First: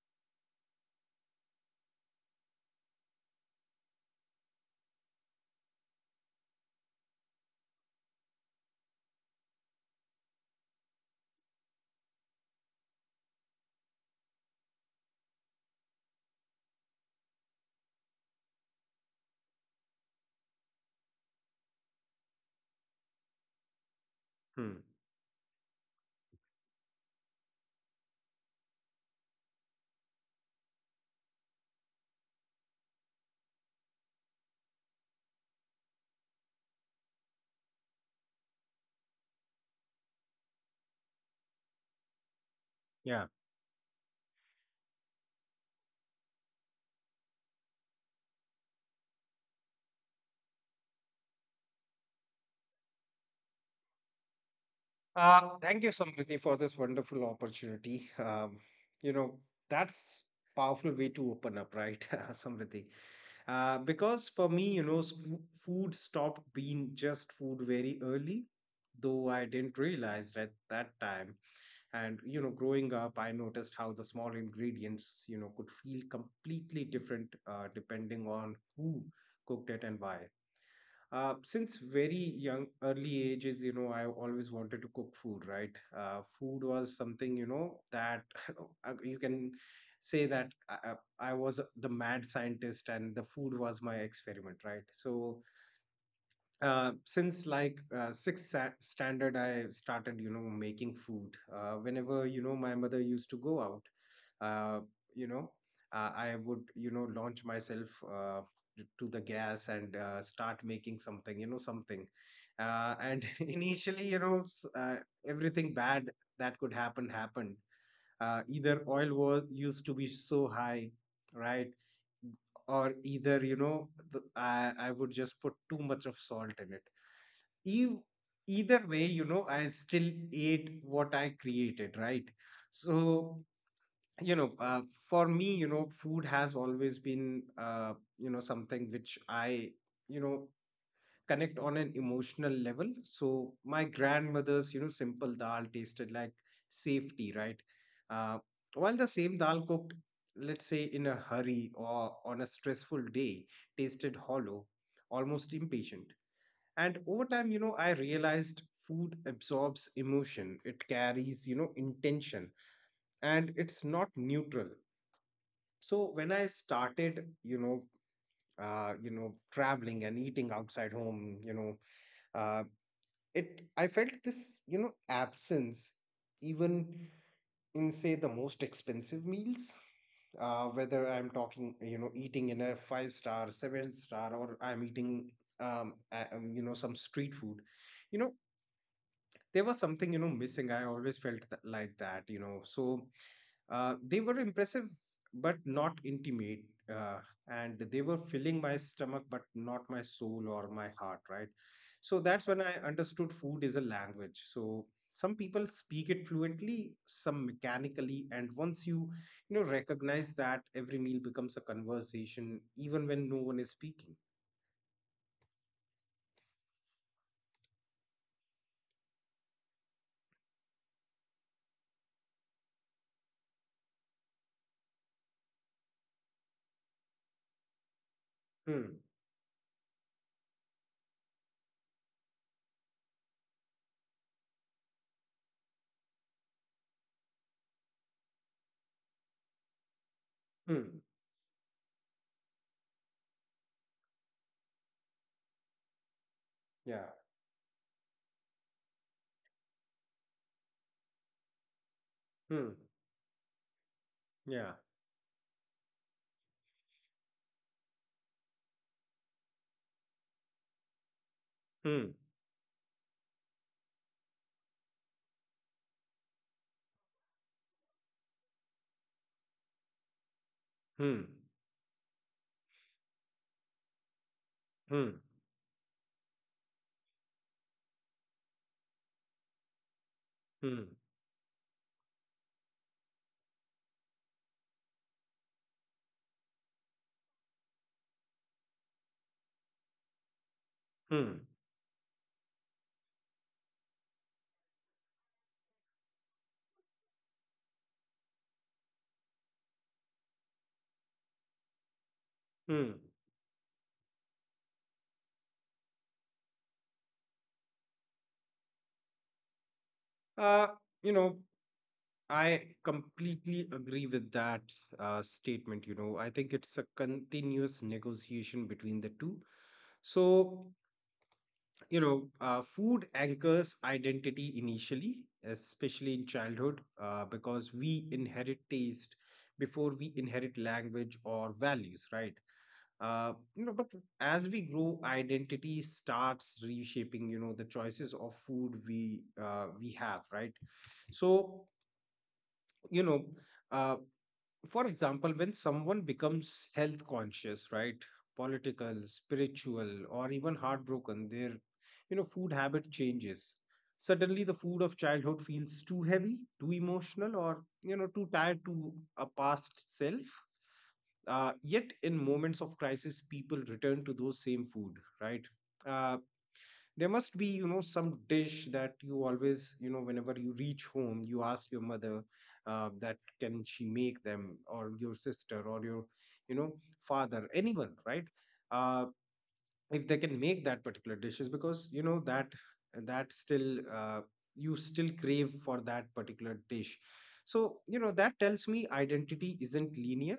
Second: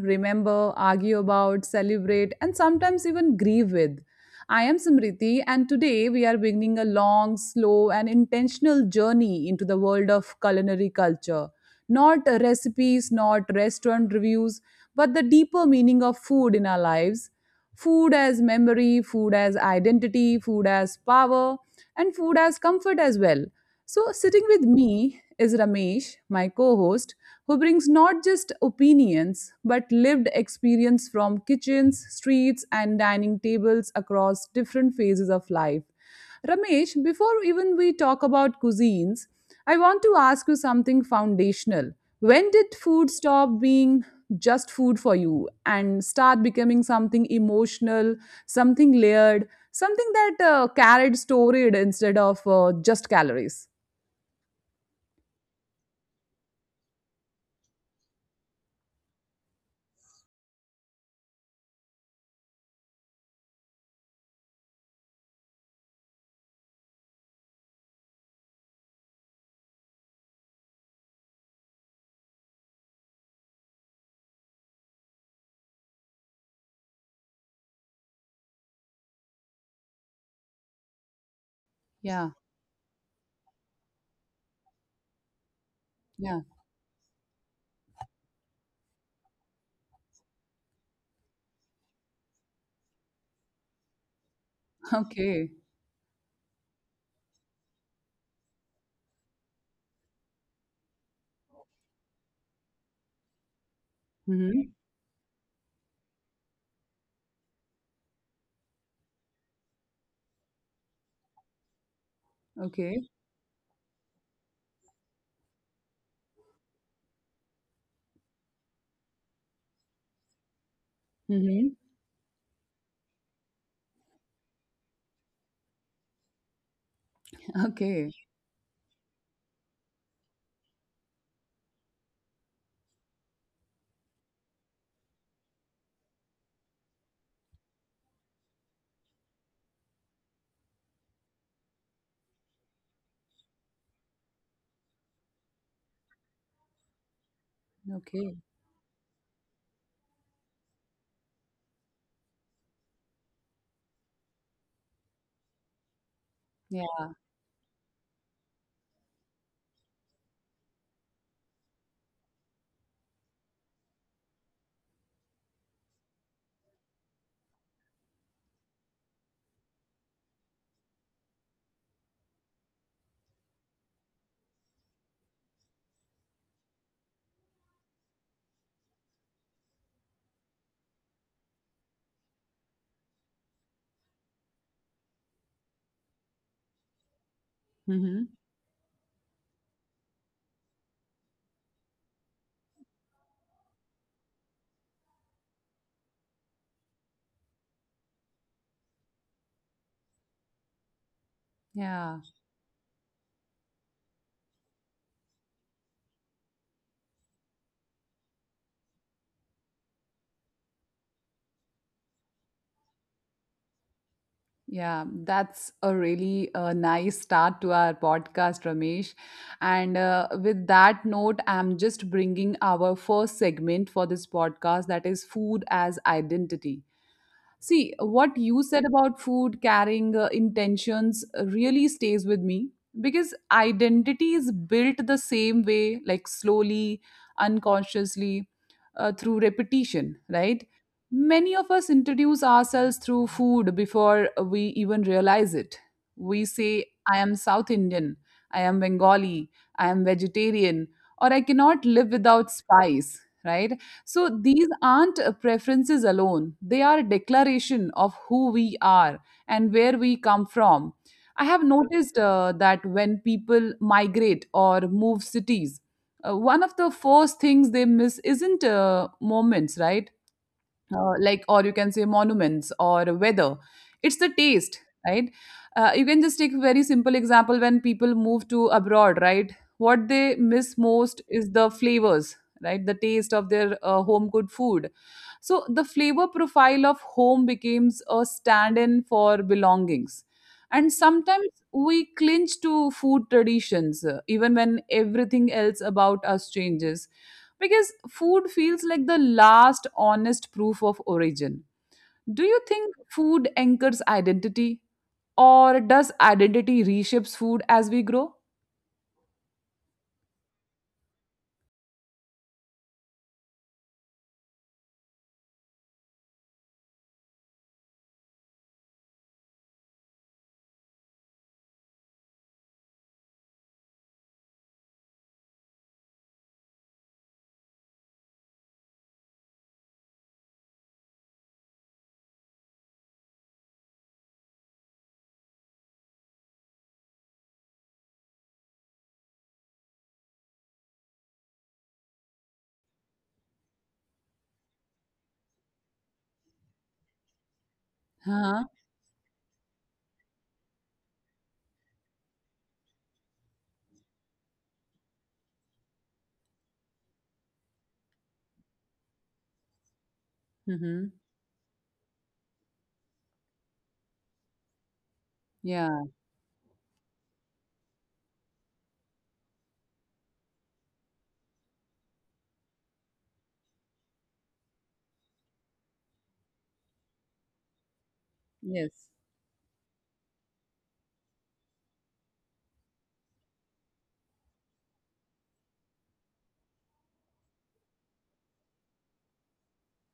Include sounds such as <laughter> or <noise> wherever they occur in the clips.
remember, argue about, celebrate, and sometimes even grieve with. I am Samriti, and today we are beginning a long, slow, and intentional journey into the world of culinary culture. Not recipes, not restaurant reviews, but the deeper meaning of food in our lives, food as memory, food as identity, food as power, and food as comfort as well. So, sitting with Hmm. me is Ramesh, my co host, who brings not just opinions but lived experience from kitchens, streets, and dining tables across different phases of life. Ramesh, before even we talk about cuisines, I want to ask you something foundational. When did food Yeah. stop being just food for you and start becoming something emotional, something layered, something that carried storage instead of just calories? Thank you, Samriti, for this wonderful opportunity. You know, that's powerful way to open up, right, <laughs> Samriti? Because for me, food stopped being just food very early, though I didn't realize at that time. Growing up, I noticed how the small ingredients, you know, could feel completely different depending on who cooked it and why. Since very Yeah, young, early ages, you know, I always wanted to cook food, right? Yeah. Food was something, you know, that <laughs> you can say that I was the mad scientist and the food was my experiment, right? So Okay. uh, since sixth standard, I started, you know, making food. Whenever, you know, my mother used to go out, uh, Mm-hmm. you know, I would, you know, launch myself uh, to the gas and start making something, you know, something. Okay. And <laughs> initially, everything bad that could happen happened: either oil was used to be so high, right, Mm-hmm. or either you know I would just put too much of salt in it. <laughs> Okay. Either way, you know, I still ate what I created, right? so you know uh, for me, you know, food has always been you know something which I you know connect on an emotional level. So my grandmother's, you know, simple dal tasted like safety, right? Uh, Okay. while the same dal cooked, let's say in a hurry or on a stressful day, tasted hollow, almost impatient. And Yeah. over time, you know, I realized food absorbs emotion. It carries, you know, intention, and it's not neutral. So when I started, traveling and eating outside home, you know, uh, it I felt this, you know, absence even in, say, the most expensive meals, whether I'm talking, you know, eating in a five star, seven star, or I'm eating you know, some street food, you know, Mm-hmm. there was something, you know, missing. I always felt that, like that, you know. So they were impressive, but not intimate. Uh, and they were filling my stomach, but not my soul or my heart, right? So Yeah. that's when I understood food is a language. So some people speak it fluently, some mechanically. And once you, you know, recognize that, every meal becomes a conversation, even when no one is speaking. Yeah, that's a really nice start to our podcast, Ramesh. And with that note, I'm just bringing our first segment for this podcast, that is food as identity. See, what you said Hmm, about food carrying intentions really stays with me, because identity is built the same way, like slowly, unconsciously, through repetition, right? hmm, Many of us introduce ourselves through food before we even realize it. We say, yeah, I am South Indian, I am Bengali, I am vegetarian, or I cannot live without hmm, spice, right? So yeah, these aren't preferences alone, they are a declaration of who we are and where we come from. I have hmm, noticed that when people migrate or move cities, one of the first things they miss isn't moments, right? uh, hmm, like or you can say, monuments or weather. It's the taste, hmm, right? You can just take a very simple example. When people move to abroad, right, what they hmm, miss most is the flavors, right? The taste of their home cooked food. So the flavor profile of home becomes a stand-in for belongings, and hmm, sometimes we clinch to food traditions even when everything else about us changes, because food feels like the last honest proof of origin. Do you hmm. think food anchors identity? Or does identity reshapes food as we grow? Uh, you know, I completely agree with that statement. You know, I think it's a continuous negotiation between the two. So, Food anchors identity initially, especially in childhood, because we inherit taste before we inherit language or values, right? But as we grow, identity starts reshaping, you know, the choices of food we have, right? So, you know. Uh, for example, when someone becomes health conscious, right, Huh? political, spiritual, or even heartbroken, their, you know, food habit changes. Suddenly, the food of childhood feels too heavy, too emotional, or, you know, too tied to a past self. Mm-hmm. Yet, in moments of crisis, people return to those same food, right? Uh, Yeah. there must be, you know, some dish that you always, you know, whenever you reach home, you ask your mother, that can she make them, or your sister, or your, you know, father, anyone, right? uh, Yes. if they can make that particular dishes, because you know that that still you still crave for that particular dish. So, you know, that tells me identity isn't linear.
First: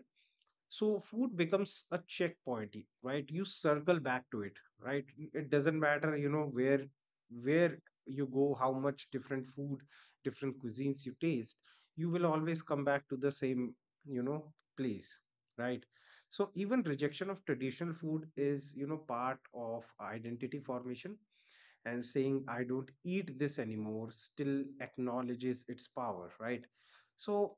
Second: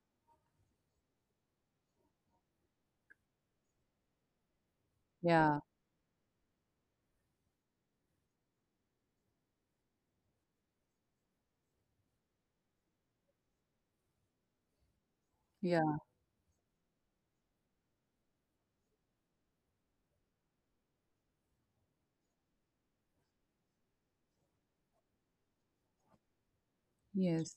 So food becomes a checkpoint, right? You circle back to it, right? It Yeah. doesn't matter, you know, where you go, how much different food, different cuisines you taste, you will always come back to the same, you know, place, right? Yeah. So even rejection of traditional food is, you know, part of identity formation, and saying I don't eat this anymore still acknowledges its power, right? So Yes.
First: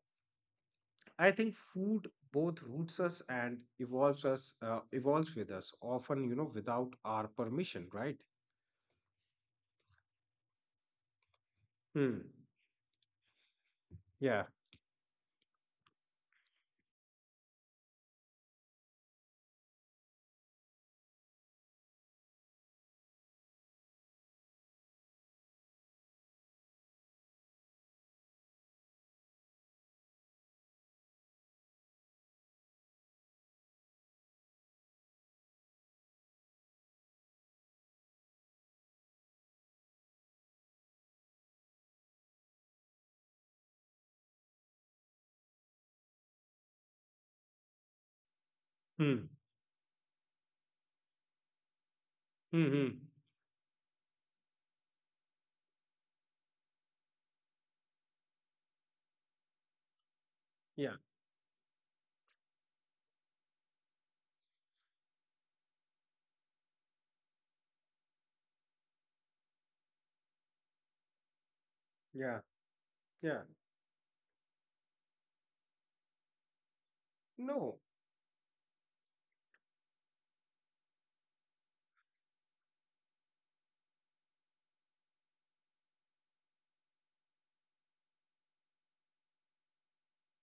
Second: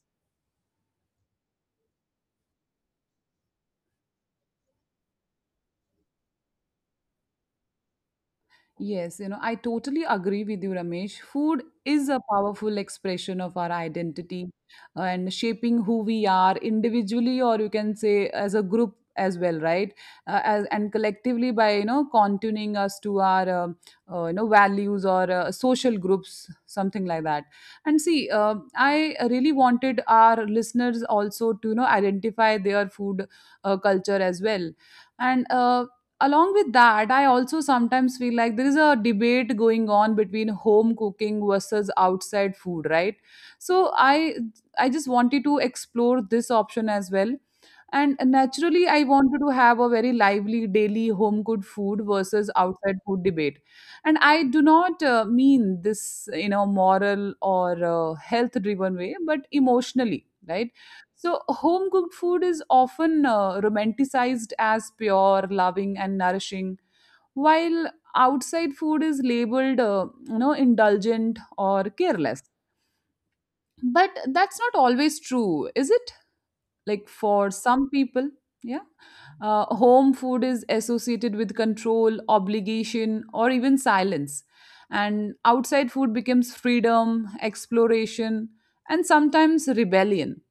I think food both roots us and evolves with us, often, you know, without our permission, right? Yes, I totally agree with you, Ramesh. Food is Hmm. a powerful expression of our Yeah. identity and shaping who we are individually, or you can say as a group as well, right? As, and collectively by, you know, contuning us to our, values or social groups, something like that. And see, I really wanted our listeners also to, identify their food culture as well, and along with that, I also sometimes feel like there is a debate going on between home cooking versus outside food, right? So I just wanted to explore this option as well, and naturally I Hmm. wanted to have a very lively daily home cooked food versus Hmm. Hmm. outside food debate. And I do not mean this in a moral or health driven way, but emotionally, right? Yeah. So, home cooked food is often romanticized as pure, loving, and nourishing, while outside food is labeled, indulgent or careless. Yeah. Yeah. But that's not always true, is it? Like for No. some people, yeah, home food is associated with control, obligation, or even silence, and outside food becomes freedom, exploration, and sometimes rebellion.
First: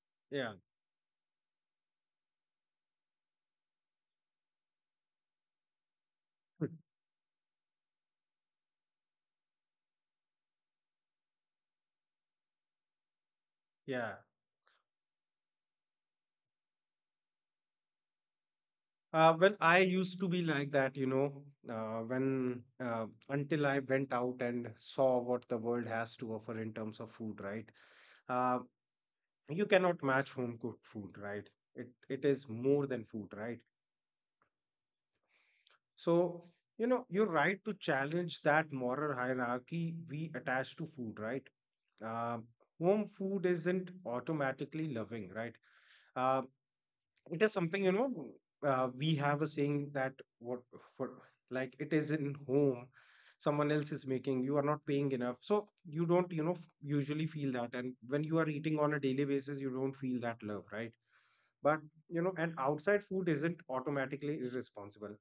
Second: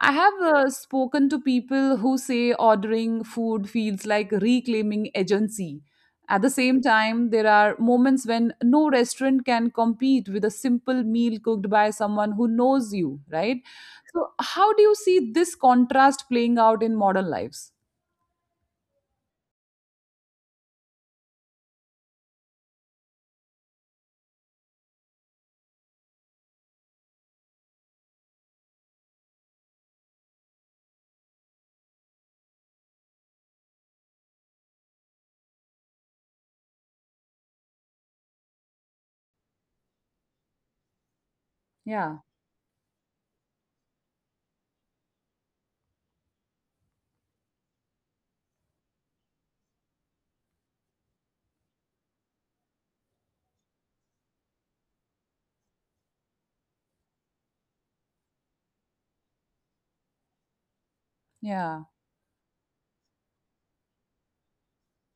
I have Yeah. <laughs> Spoken to people who say ordering food feels like reclaiming agency. At the Hmm. same time, there are moments when no restaurant can compete with a simple meal cooked by someone who knows you, right? Yeah. So, how do you see this contrast playing out in modern lives? When I used to be like that, you know, when until I went out and saw what the world has to offer in terms of food, right? Uh, you cannot match home cooked food, right? It is more than food, right? So, you know, you're right to challenge that moral hierarchy we attach to food, right? Yeah, Um, Home food isn't automatically loving, right? Uh, it is something, you know, we have a saying that what for, like, it is in home, someone else is making, you are not paying enough. So you don't, you know, usually feel that. And when you are eating on a daily basis, you don't feel that love, right? But, yeah. you know, and outside food isn't automatically irresponsible.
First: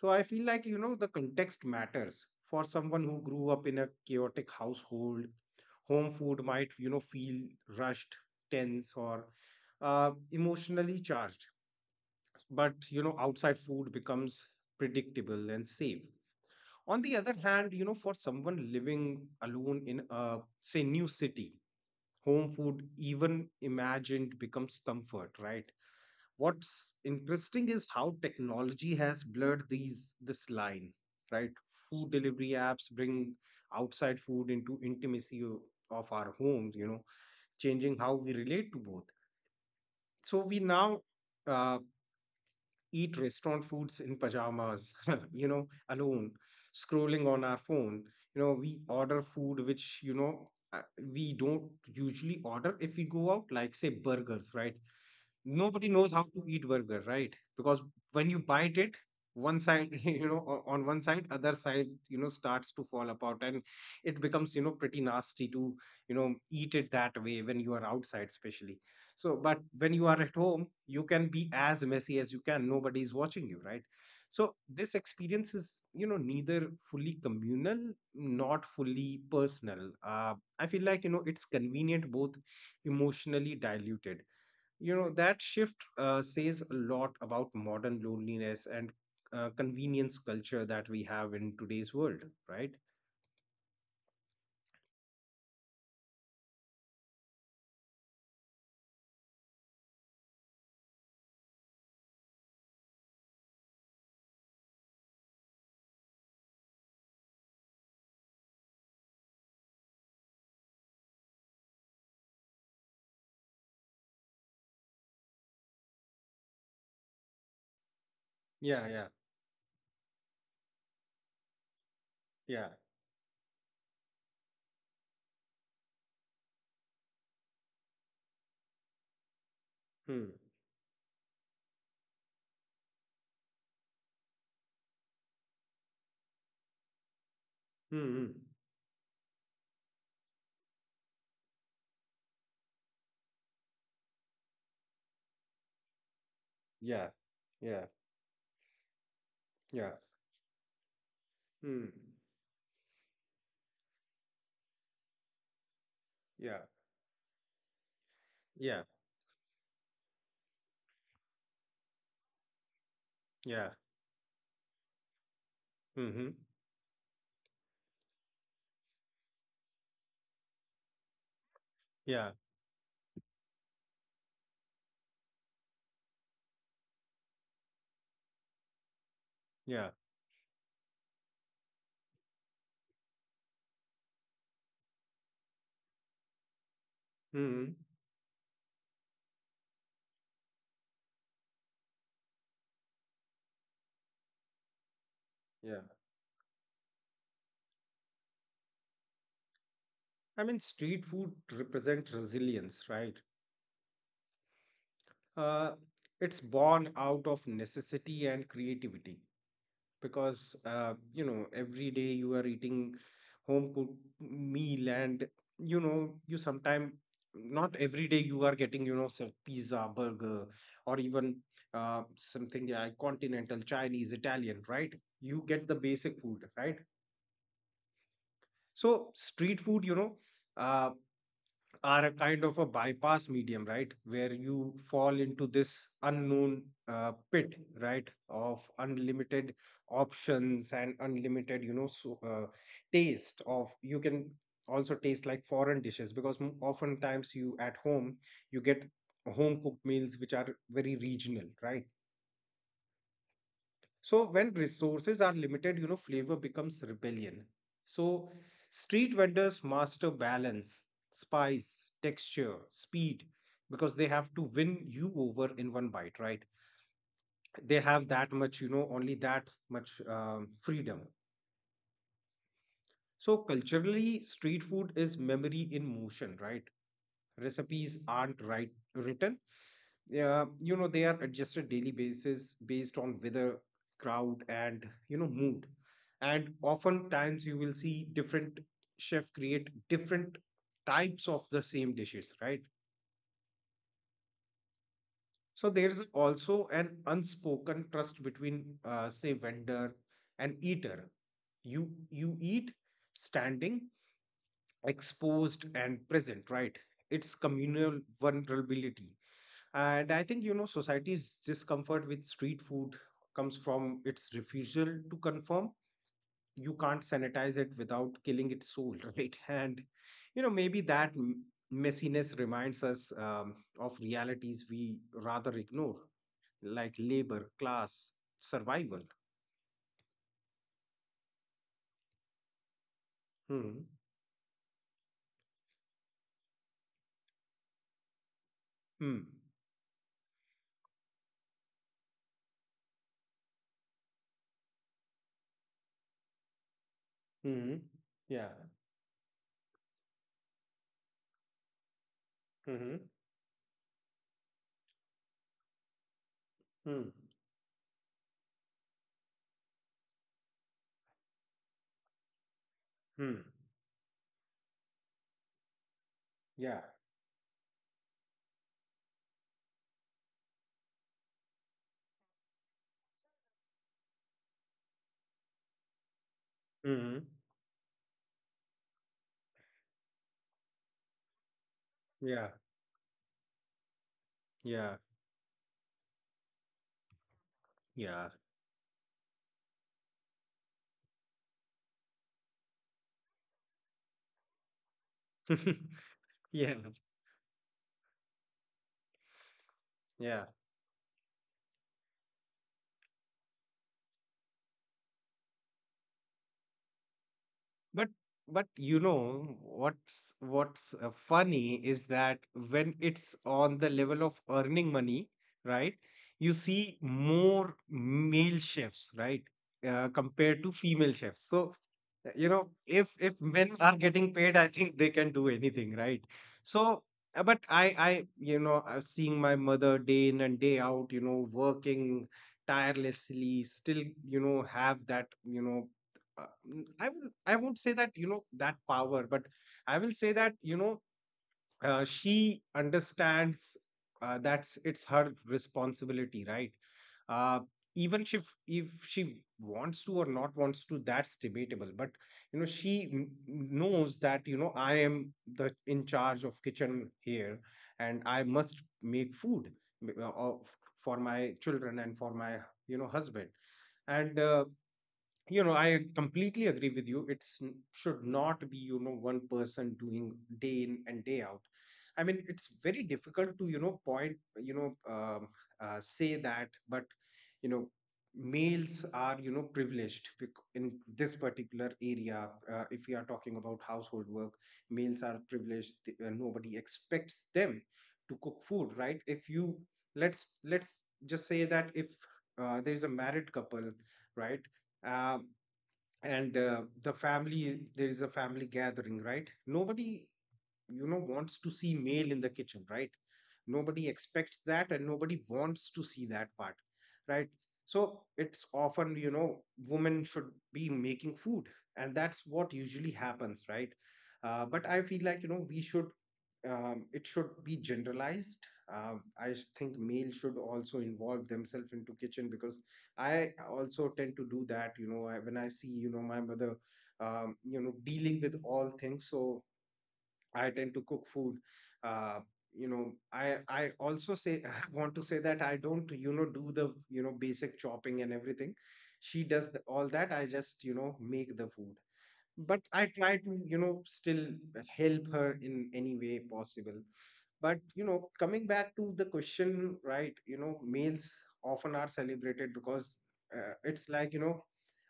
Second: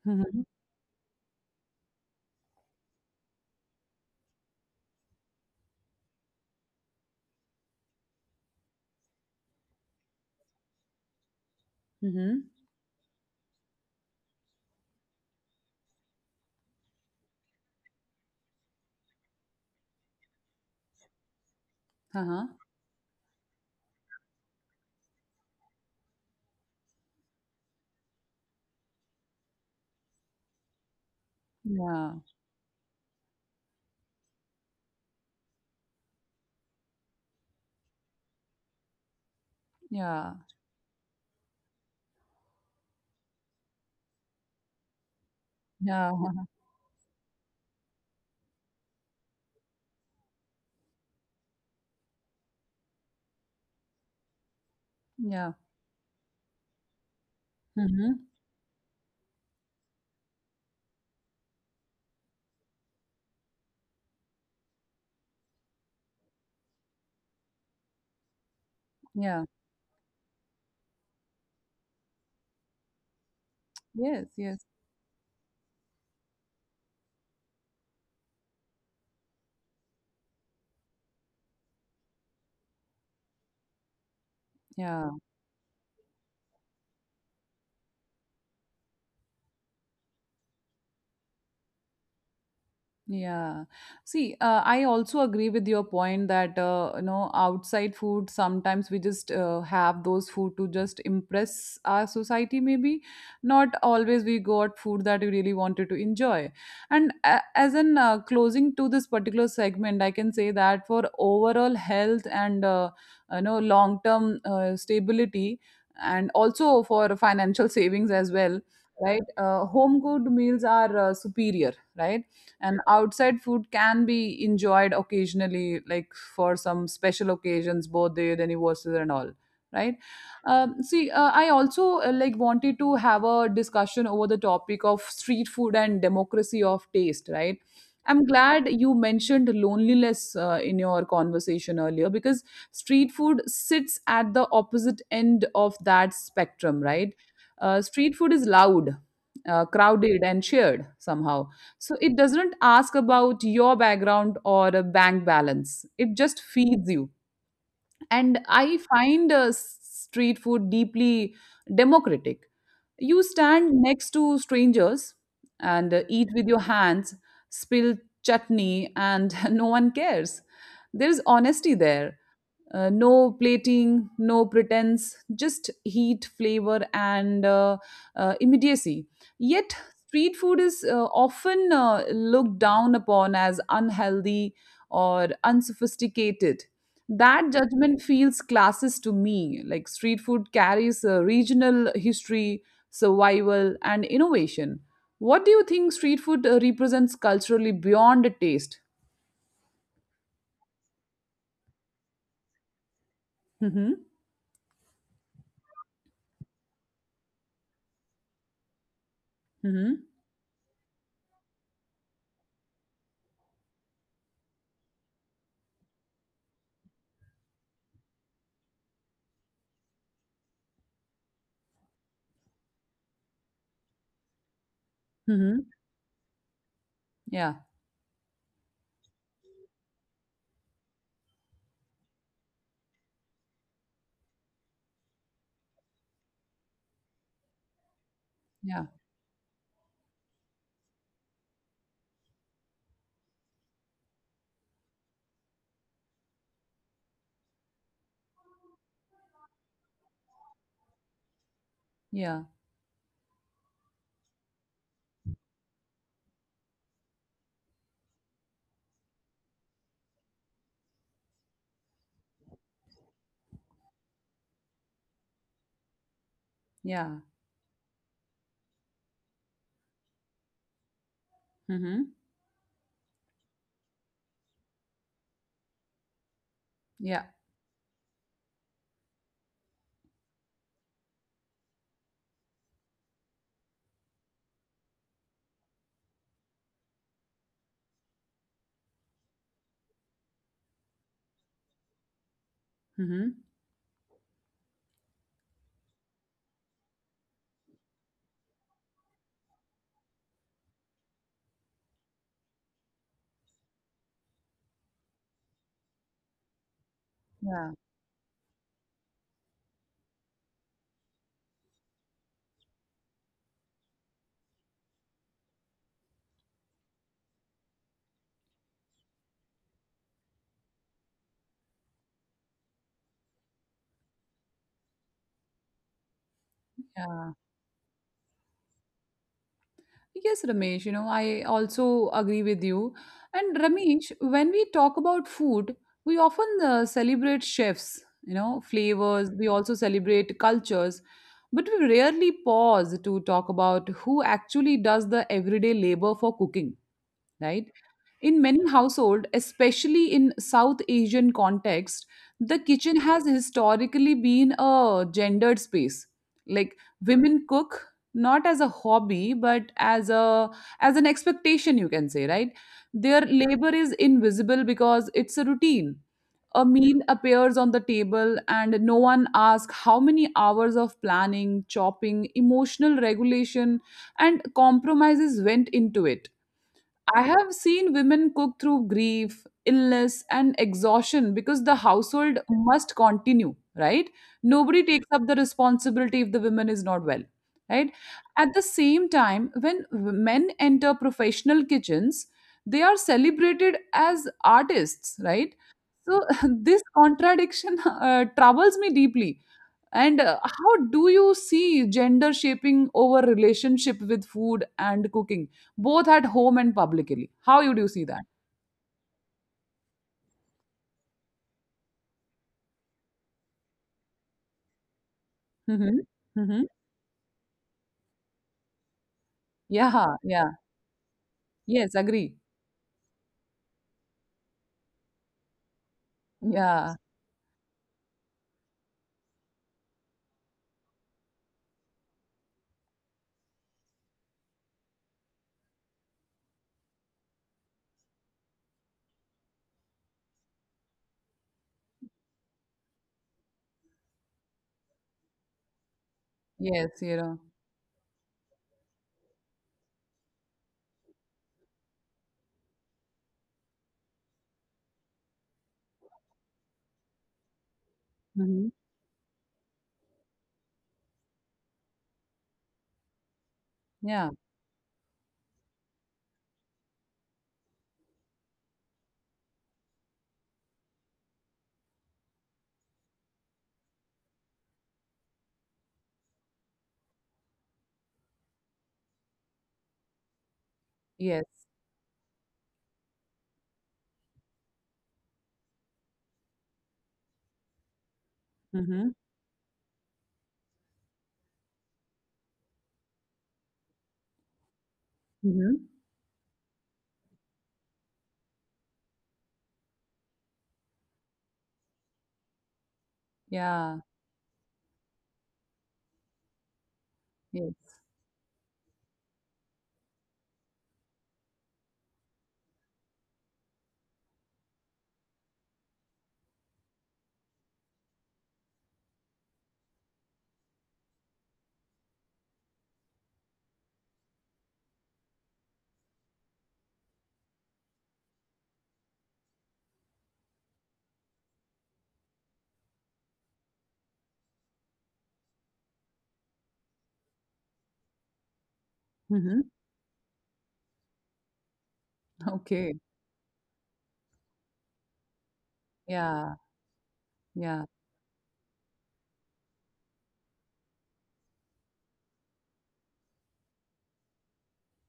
So I Mm-hmm. feel like, you know, the context matters. For someone who grew up in a chaotic household, home food might, you know, feel rushed, tense, or emotionally charged. Mm-hmm. But, you know, outside food becomes predictable and safe. On the other hand, you know, for someone living alone in a, say, new city, Uh-huh. home food, even imagined, becomes comfort, right? What's interesting is how technology has blurred these this line, right? Food Yeah, delivery apps bring outside food into intimacy of our homes, you know, changing how we relate to both. yeah, So we now uh, eat restaurant foods in pajamas <laughs> you know, yeah, alone, scrolling on our phone. You know, we order food which, you know, we don't usually order if we go out, like, say, burgers, right? <laughs> yeah. Nobody knows how to eat burger, right? Because Mm-hmm. when you bite it, one side, <laughs> you know, on one side, other side, you know, starts to fall apart, and it becomes, you know, pretty nasty to, you know, eat it that way when you are outside, especially. So, Yeah, but when you are at home, you can be as messy as you can. Nobody is watching you, right? yes, So yes, this experience is, you know, neither fully communal, not fully personal. I feel like, you know, it's convenient, both emotionally diluted. You yeah. know, that shift says a lot about modern loneliness and convenience culture that we have in today's world, right? Yeah. See, I also agree with your point that, outside food, sometimes we just have those food to just impress our society, maybe. Not always we got food that we really wanted to enjoy. And a as an closing to this particular segment, I can say that for overall health and, long term stability, and also for financial <laughs> savings as well, Yeah, yeah, right? Home cooked meals are superior, right? yeah. And outside food can be enjoyed occasionally, like for some special occasions, birthday the anniversaries and all, right? Hmm. See, I also like wanted to have a discussion over the topic of street food and democracy of taste, right? Hmm. I'm Hmm. glad you mentioned loneliness in your conversation earlier, because street food sits at the opposite end of that spectrum, Yeah. right? Yeah. Street food is loud, Yeah. crowded, and shared somehow. Hmm. So it doesn't ask about your background or a bank balance. It just Yeah. feeds you. And I Yeah. find street food deeply democratic. You Yeah. stand next to strangers and eat Hmm. with your hands, spill chutney, and <laughs> no one cares. There is honesty there, Yeah. No plating, no pretense, just heat, flavor, and immediacy. Yet, Yeah. street food is often looked down upon as unhealthy or unsophisticated. That Hmm. judgment feels classes to me. Like street food carries a regional history, survival, and innovation. What do you Yeah. think street food represents culturally beyond a taste? I mean, street food represents resilience, right? Mm-hmm. Uh, it's born out of necessity and creativity. Mm-hmm. Because, you know, every day you are eating home cooked meal, and, you know, you sometimes, not every day you are getting, you know, some pizza, burger, or even something like continental, chinese, italian, right? You get Mm-hmm. the basic food, right? Yeah. So street food, uh, are a kind of a bypass medium, right? Where you fall into this unknown pit, right, of Yeah. unlimited options and unlimited, you know, so, taste of, you can also taste like foreign dishes, because oftentimes you at home, you get home cooked meals which are very regional, right? Yeah. So when resources are limited, you know, flavor becomes rebellion. So street vendors master balance, spice, texture, speed, because they have to win you over in one bite, right? Yeah. They have that much, you know, only that much freedom. Mhm. So culturally, street food is memory in motion, right? Yeah. Recipes aren't written, yeah, you know, they are adjusted daily basis based on weather, crowd, and, you know, mood. And oftentimes you will see different chef create different types of the same dishes, right? Mhm. So there's also an unspoken trust between, say, vendor and eater. You eat standing, exposed, and present, right? It's Yeah. communal vulnerability. And I think, you know, society's discomfort with street food comes from its refusal to conform. You can't sanitize it without killing its soul, <laughs> right? And, you know, maybe that messiness reminds us of realities we rather ignore, like Yeah. labor, class, survival. Yes, Ramesh, you know, I also agree with you. And Hmm. Ramesh, when we talk about food, we often celebrate chefs, flavors, Hmm. we also celebrate cultures, but we rarely pause to talk about who actually does the everyday labor for cooking, right? Hmm. In Yeah. many households, especially in South Asian context, the kitchen Hmm. has historically been a gendered space. Like Hmm. women cook not as a hobby, but as an expectation, you can say, right? Their Hmm. labor is invisible because it's a routine. A Yeah. meal appears on the table, and no one asks how many hours of planning, chopping, emotional regulation, and compromises went into it. I Hmm. have seen women cook through grief, illness, and exhaustion because the household Yeah. must continue, right? Nobody Yeah. takes up the responsibility if the woman is not well, right? Yeah. At the same time, when men enter professional kitchens, they are celebrated as artists, right? <laughs> So, <laughs> Yeah. this contradiction troubles me deeply, and Yeah. how do you see gender shaping over relationship with food and cooking, both at home and publicly? How you do you see But that? but you know what's funny is that when it's on the level of earning money, right? Hmm, You hmm. see more male chefs, right? Yeah, yeah, Compared to female chefs. So yes, agree. you know, if men are getting paid, I think they can do anything, right? Yeah, So, but I you know, I'm seeing my mother day in and day out, you know, working tirelessly, still, you know, have that, you know, I will, I won't say that, you know, that power, but I will say that, you know, she understands that's it's her responsibility, right? yes, you know. Uh, Even if she wants to or not wants to, that's debatable. But you know she knows that you know I am the in charge of kitchen here, and I Hmm. must make food uh, of- for my children and for my you know husband Yeah, and you know I completely agree with you, it's should not be you know one person doing day in and day out. I mean it's very difficult to you know point you know say that, but you know males are you know privileged in this yes. particular area. If we are talking about household work, males are privileged nobody expects them to cook food, Hmm. right? If you let's just say that if there is a married couple, right? Um, Hmm. and The family, there is a family gathering, right? Nobody you know wants to see male in the kitchen, right? Yeah, Nobody expects that and nobody wants to see that part, right? yes. So it's often you know women should be making food, and that's what usually happens, right? But I feel like, you know, we should, it should be generalized. I think male should also involve themselves into kitchen, because I also tend to do that. You know, when I see you know my mother you know dealing with all things, so I tend to cook food. Uh, you know, I also say <laughs> I want to say that I don't you know do the you know basic chopping and everything. She Hmm. <laughs> does the, all that. I just you know make the food, but Okay. I try to, you know, still help her in any way Yeah, possible. But, yeah. you know, coming back to the question, right, you know, males often are celebrated because it's like, you know,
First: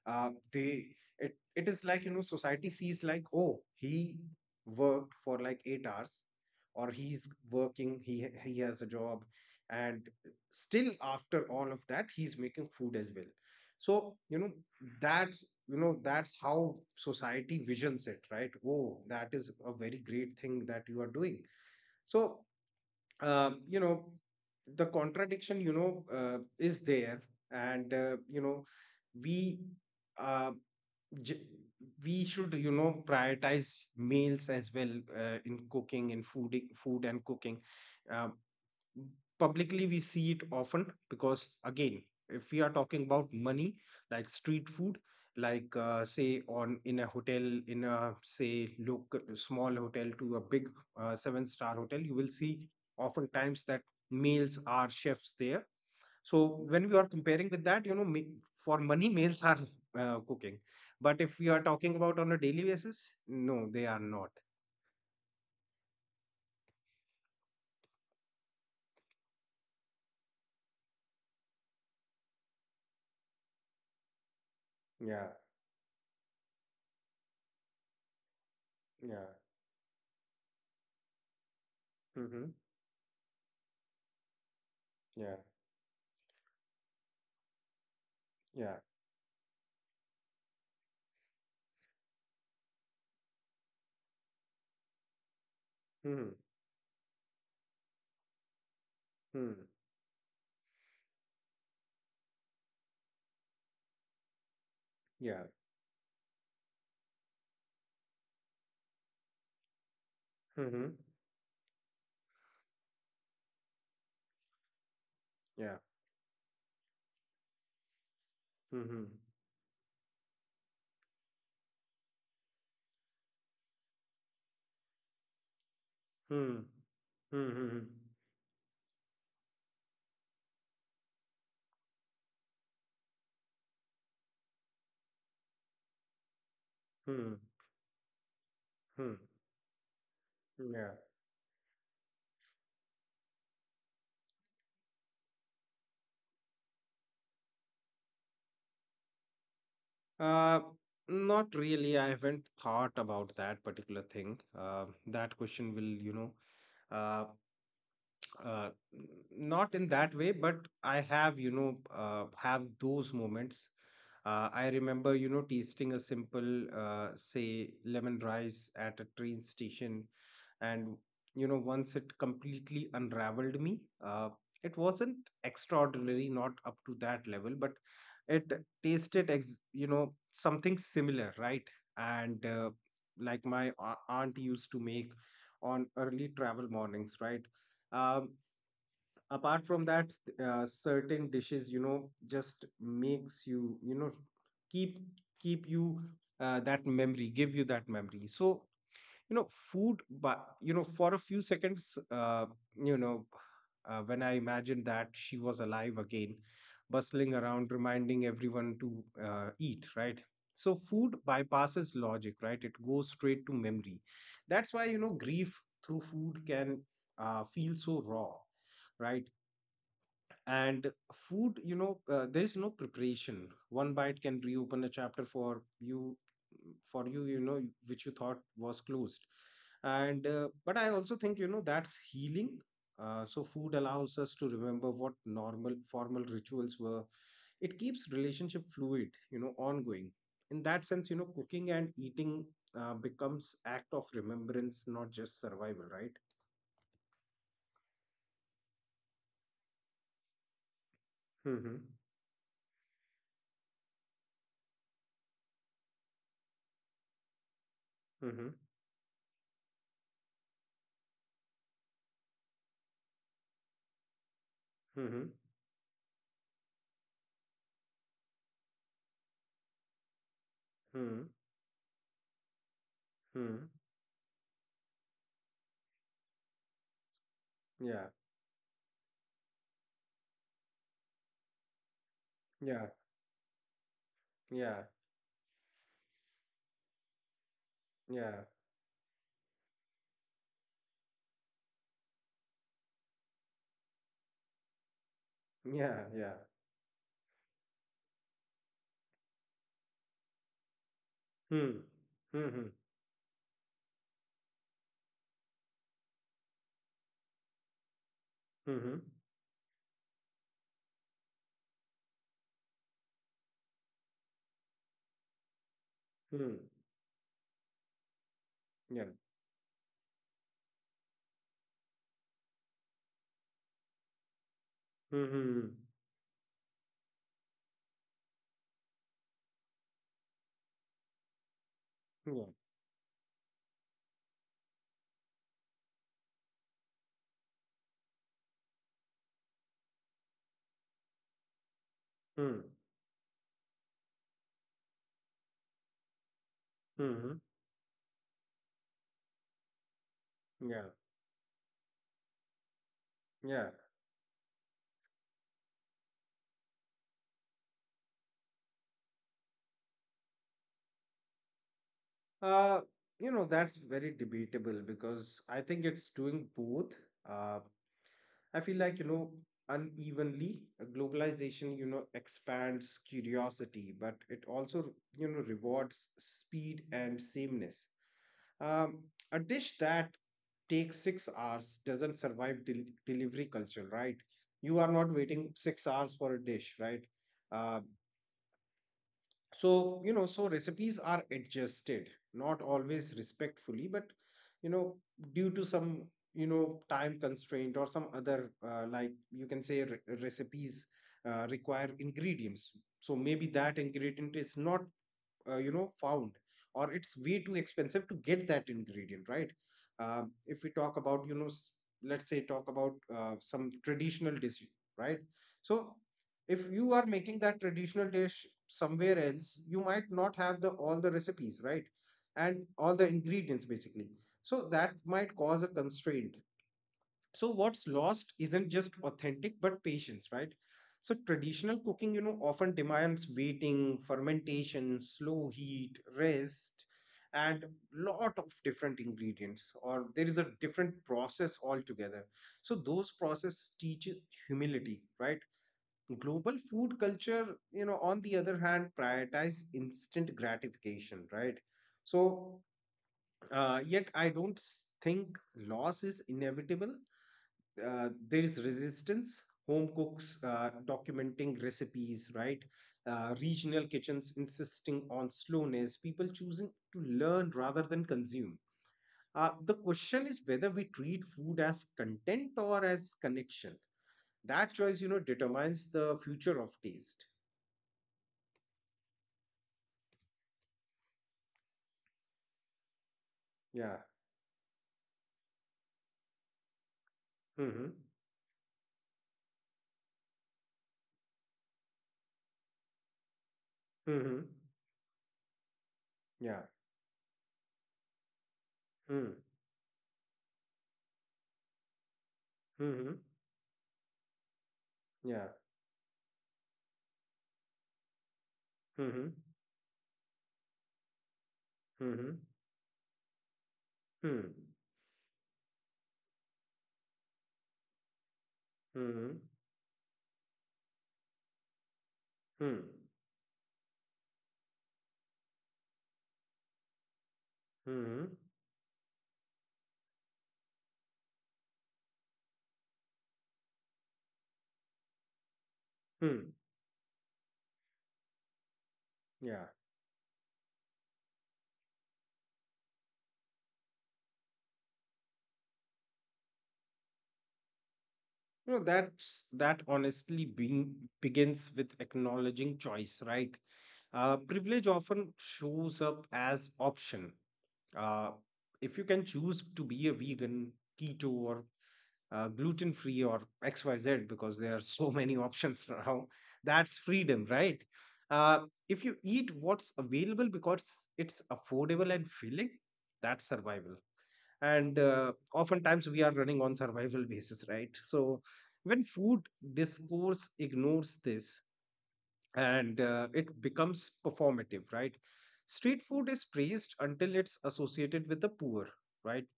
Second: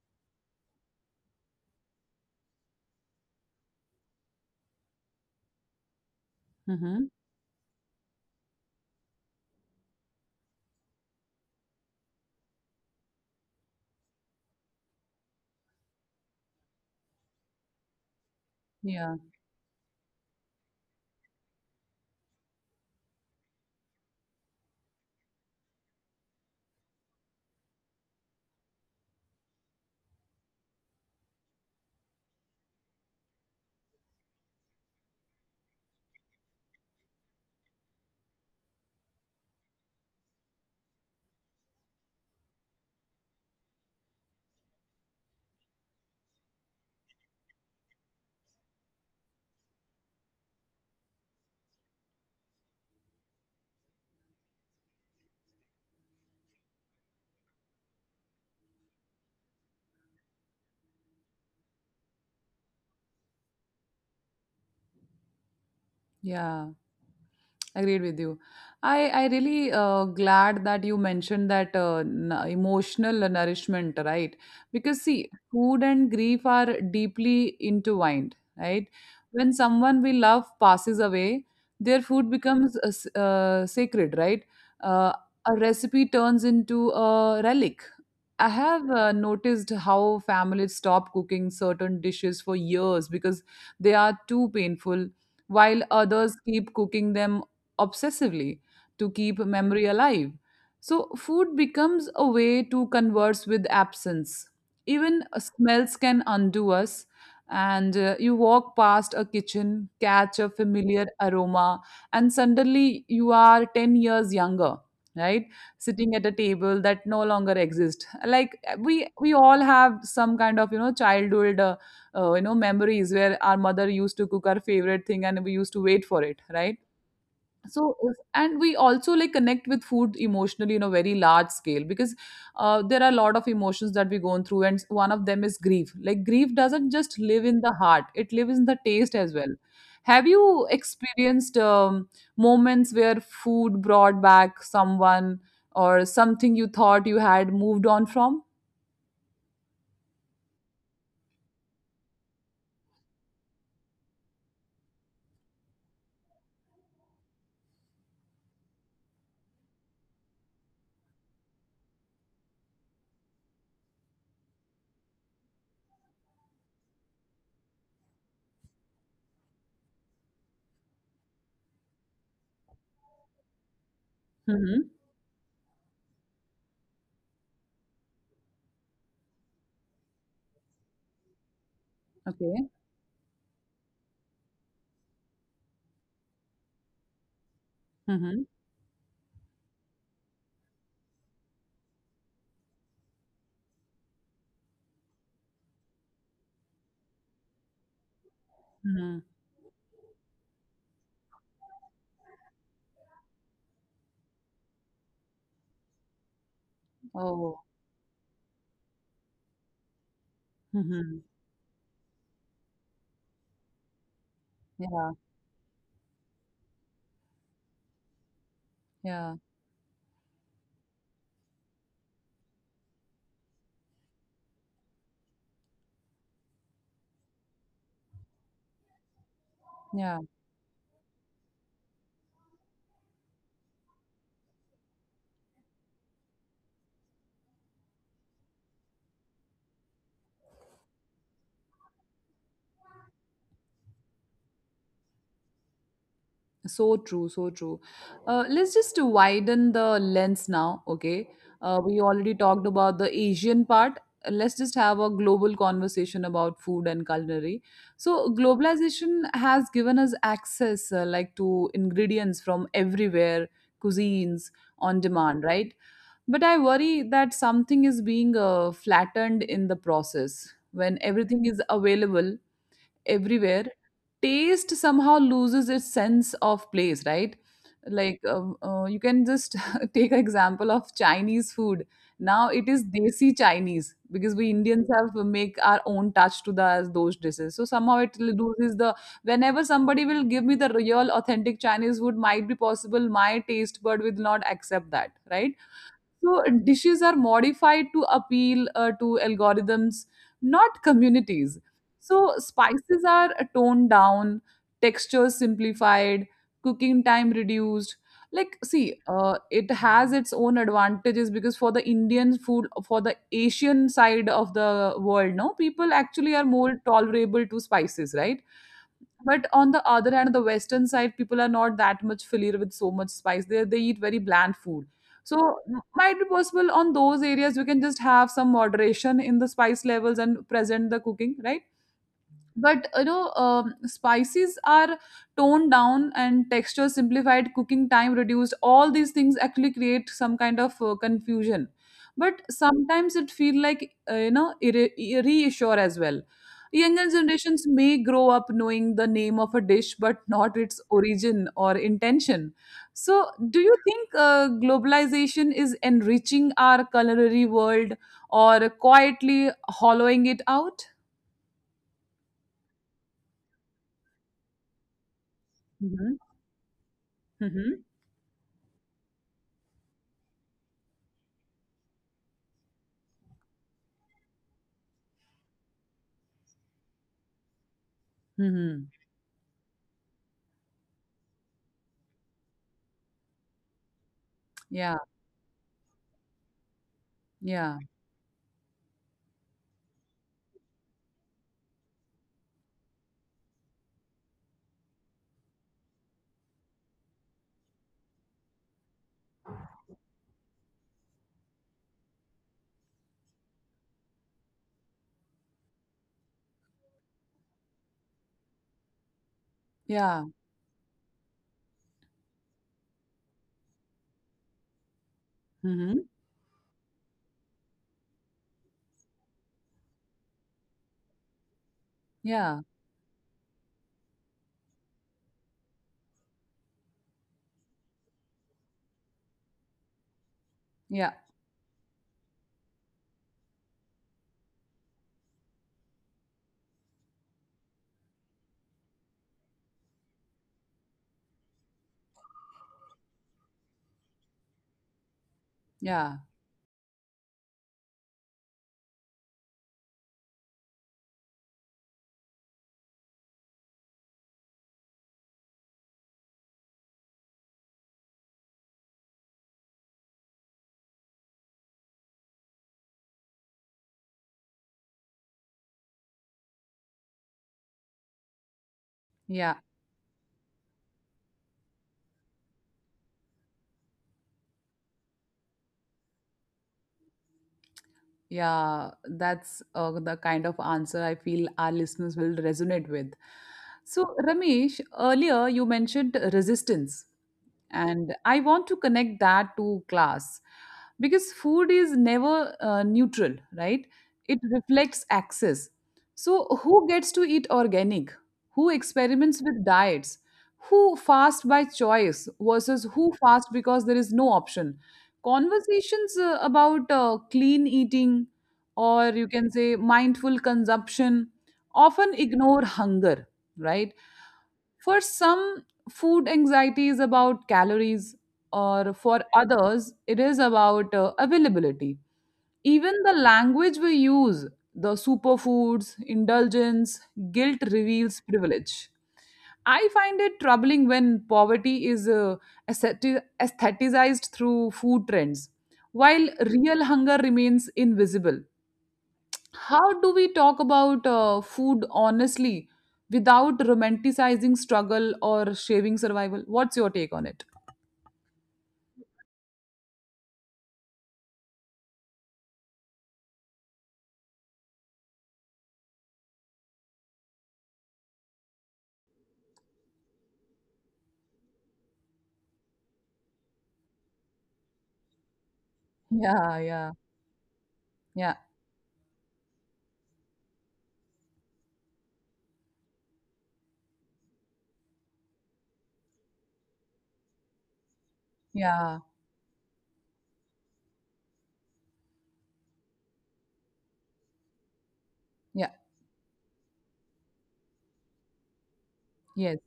uh, they, it is like, you know, society sees like, oh, he worked for like 8 hours, or Hmm. he's working, he has a job. And still after all of that, he's making food as well. So, you know, that you know that's how society visions it, right? Oh, Yeah, that is a very great thing that you are doing. So you know the contradiction, you know, is there, and you know we, uh, j- we should you know prioritize meals as well in cooking, in food, and cooking. um, Publicly we see it often, because again, if we are talking about money, like street food, like say on in a hotel, in a say local small hotel to a big seven-star hotel, you will see oftentimes that males are chefs there. So when we are comparing with that, you know, for money males are cooking, but if we are talking about on a daily basis, no they are not. yeah. Agreed with you. I really glad that you mentioned that, emotional nourishment, right? Because see, Yeah, food and grief are deeply intertwined, right? yeah. When someone we love passes away, their food Mm-hmm. becomes sacred, right? uh, Yeah, a recipe turns into a relic. I yeah. have noticed how families stop cooking certain dishes for years because they are too painful, while others keep cooking them obsessively to keep Mm-hmm. memory alive. So, food becomes a way to converse with absence. Even Yeah. smells can undo us, and you walk past a kitchen, catch a Mm-hmm. familiar aroma, and suddenly you are 10 years younger, right? Yeah. Sitting at a table that no longer exists, like we Mm-hmm. we all have some kind of childhood memories where our mother used to cook our favorite thing, and we used to wait for it, Hmm. right? Hmm. So Hmm. And we also like connect with food emotionally in a very large scale, because there are a lot of emotions that we go through, and one of them is grief. Like grief doesn't just live Hmm. in the heart, it lives in the taste Hmm. as well. Have you Yeah. experienced moments where food brought back someone or something you thought you had moved on from? Uh, Not really. I haven't thought about that particular thing. That question will, you know, uh, uh, n- not in that way, but I have, you know, have those moments. I remember, you know, tasting a simple, say, lemon rice at a train station. And, you know, once it completely unraveled me. Mm-hmm. It wasn't extraordinary, not up to that level, but it tasted, you know, something similar, right? And Okay. Like my aunt used to make on early travel mornings, right? Mm-hmm. Um, Apart from that, certain dishes you know just makes you, you know, keep keep you, that memory, give you that memory, so Mm-hmm. you know food, but you know, for a few seconds, you know when I imagined that she was alive again, bustling Oh. around, reminding everyone to eat, right? So Mm-hmm. food bypasses logic, right? It goes straight to memory. That's why, Yeah. you know, grief through food can feel so raw, Yeah. right? And food, you know, there is no preparation, one bite can reopen a chapter for you, you know, which you thought was closed. Yeah. And But I also think, you know, that's healing. So food allows us to remember what normal formal rituals were. It keeps relationship fluid, you know, ongoing. In that sense, you know, cooking and eating becomes act of remembrance, not just survival, right? So true, so true. Let's just widen the lens now, okay? Mm-hmm. We already talked about the Asian part. Let's just have a global conversation about food and culinary. So, Mm-hmm. globalization has given us access like to ingredients from everywhere, cuisines on Mm-hmm. demand, right? But I worry that something is being flattened in the process. When Mm-hmm. everything is available, everywhere, taste somehow loses its sense of place, right? Yeah. Like you can just <laughs> take an example of chinese food. Now it is Yeah, desi chinese because we indians yeah, have make our own touch to the those dishes, so somehow it yeah, loses the whenever somebody will give me the real authentic chinese food, might be possible my taste bud will not accept that, right? yeah, yeah. So dishes are modified to appeal to algorithms, not communities. Hmm. So Mm-hmm. spices are toned down, textures simplified, cooking time reduced. Hmm. It has its own advantages because for the Indian food, for the Asian side of the world, no, people actually are Hmm. more tolerable to spices, right? Yeah. But on the other hand, the Western side, people are not that much familiar with so much spice. They eat very bland food. So Mm-hmm. Might be possible on those areas we can just have some moderation in the spice levels and present the cooking, right? Yeah. But spices are toned down and texture simplified cooking time reduced, all these things actually create some kind of confusion, but Hmm. sometimes it feel like reassure as well. Younger Hmm. generations may grow up knowing the name of a dish but not its Yeah. origin or intention. So do Yeah. you think globalization is enriching our culinary world or quietly hollowing it out? Uh, you know, that's very debatable because I think it's Mhm. doing both. Uh, Mhm. I feel like, you know, unevenly, globalization, you know, expands curiosity, but it also, you know, rewards speed and sameness. Mhm. Um, a dish that takes 6 hours doesn't survive delivery culture, right? You are Yeah, not waiting 6 hours for a dish, right? yeah, Uh, so you know, so recipes are adjusted, not always respectfully, but you know, due to some you know time constraint or some other, like you can say, recipes require ingredients. So maybe that ingredient is not, you know, found, or it's way too expensive to get that ingredient, right? yeah. If we talk about, you know, let's say, talk about some traditional dish, right? So Mhm. if you are making that traditional dish somewhere else, you might not have the all the recipes, right? Yeah, And all the ingredients basically, so that might cause a constraint. So what's lost isn't just authentic but patience, right? yeah, So traditional cooking, you know, often demands waiting, fermentation, slow heat, rest, and lot of different ingredients, or there is a different process altogether. So those process teach humility, right? yeah, Global food culture, you know, on the other hand, prioritize instant gratification, right? So yet I don't think loss is inevitable. There is resistance, home cooks documenting recipes, right? Regional kitchens insisting on slowness, people choosing to learn rather than consume. Yeah, The question is whether we treat food as content or as connection. That choice, you know, determines the future of taste. yeah. That's the kind of answer I feel our listeners will resonate with. Yeah. So, Ramesh, earlier you mentioned resistance. Mm-hmm. And I want to connect that to class, because food is never neutral, right? Mm-hmm. It reflects access. So Yeah. who gets to eat organic, who Mm. experiments with diets, who fast by choice versus who Mm-hmm. fast because there is no option? Yeah. Conversations about clean eating, or you Mm-hmm. can say mindful consumption, often Mm-hmm. ignore hunger, right? Mm-hmm. For some, food anxiety is about calories, or for Mm-hmm. others, it is about availability. Mm. Even the language we use, the superfoods, indulgence, guilt reveals Mm-hmm. privilege. I find it troubling when poverty is aestheticized through food trends, while Mm. real hunger remains invisible. Yeah. How do we talk about food honestly without romanticizing struggle or shaving survival? What's your take on it? No, that's that honestly being begins with acknowledging choice, right? Privilege often shows up as option. Uh, if you can choose to be a vegan, keto, or gluten free, or XYZ, because there are so <laughs> many options now, Yeah, yeah, that's freedom, right? yeah, Uh, if you eat what's available because it's affordable and filling, that's survival. And Oftentimes we are running on survival basis, right? So yeah, when food discourse ignores this, and it becomes performative, right? yeah, Street food is praised until it's associated with the poor, right? yes.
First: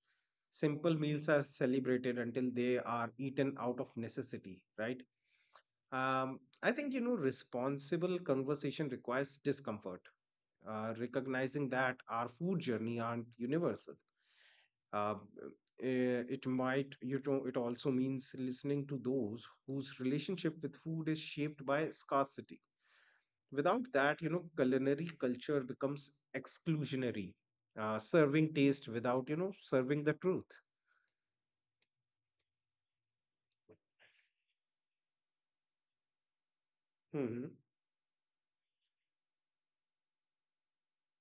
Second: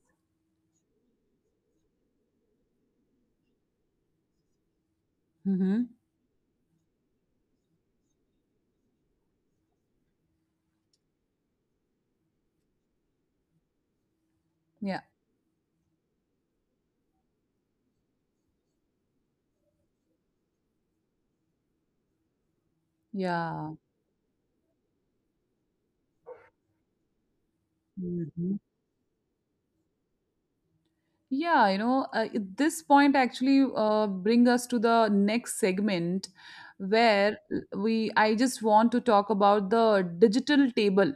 Simple meals are celebrated until they are eaten out of necessity, right? Mm-hmm. I think, you know, responsible conversation requires discomfort, recognizing that our food journey aren't universal. Yeah, uh, it might, you know, it also means listening to those whose relationship with food is shaped by scarcity. yeah. Without that, you know, culinary culture becomes exclusionary, serving Hmm. taste without, you know, serving the truth. Yeah, this point actually bring us to the next segment, where Hmm. we, I just want to talk about the digital table,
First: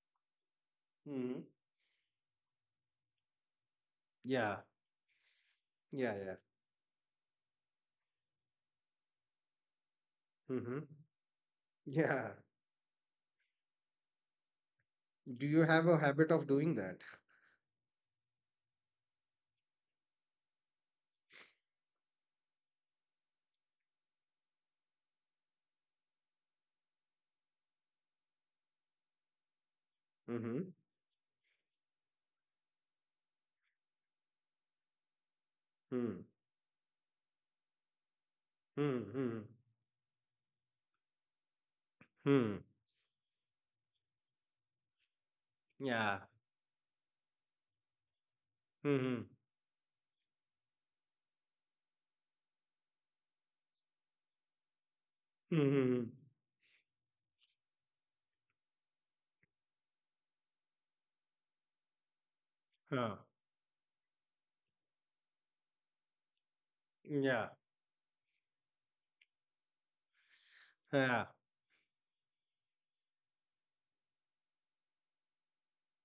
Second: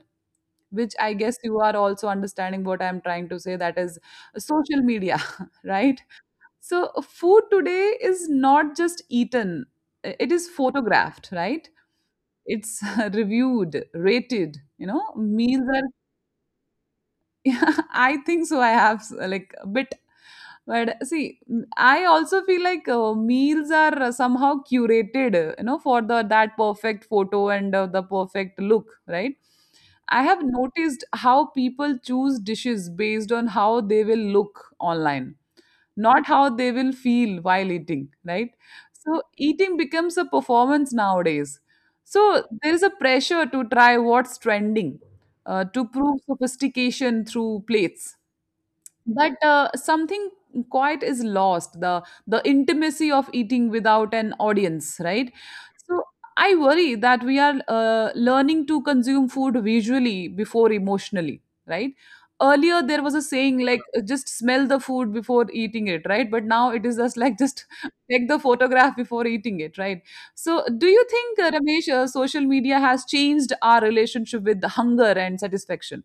which I Hmm. guess you are also understanding what I'm trying to say. That is Yeah. social media, <laughs> right? Yeah. Yeah. So, food today is not just eaten, it is Hmm. photographed, right? Yeah. It's <laughs> reviewed, rated, you know, Do you meals are, have a habit of doing that? <laughs> yeah, I think so. I have like a bit, but see, I also feel like meals are somehow curated, you know, for the that perfect photo and the perfect look, right? I have Hmm. noticed how people choose dishes based on how they will look online, Hmm. not how they will feel while eating, right? Hmm. So Hmm. eating becomes a performance nowadays. So Hmm. there is a pressure to try what's trending, to Yeah. prove sophistication through plates, Hmm. Hmm. but something quite is lost, the intimacy of eating without an audience, right? Hmm. Hmm, So hmm. I worry that we are learning to consume food visually before emotionally, right? Earlier there was Huh. a saying like just smell the food before eating it, right? But now it is just like Yeah. just <laughs> take the photograph before eating it, right? So do you Yeah. think, Ramesh, social media has changed our relationship with hunger and satisfaction?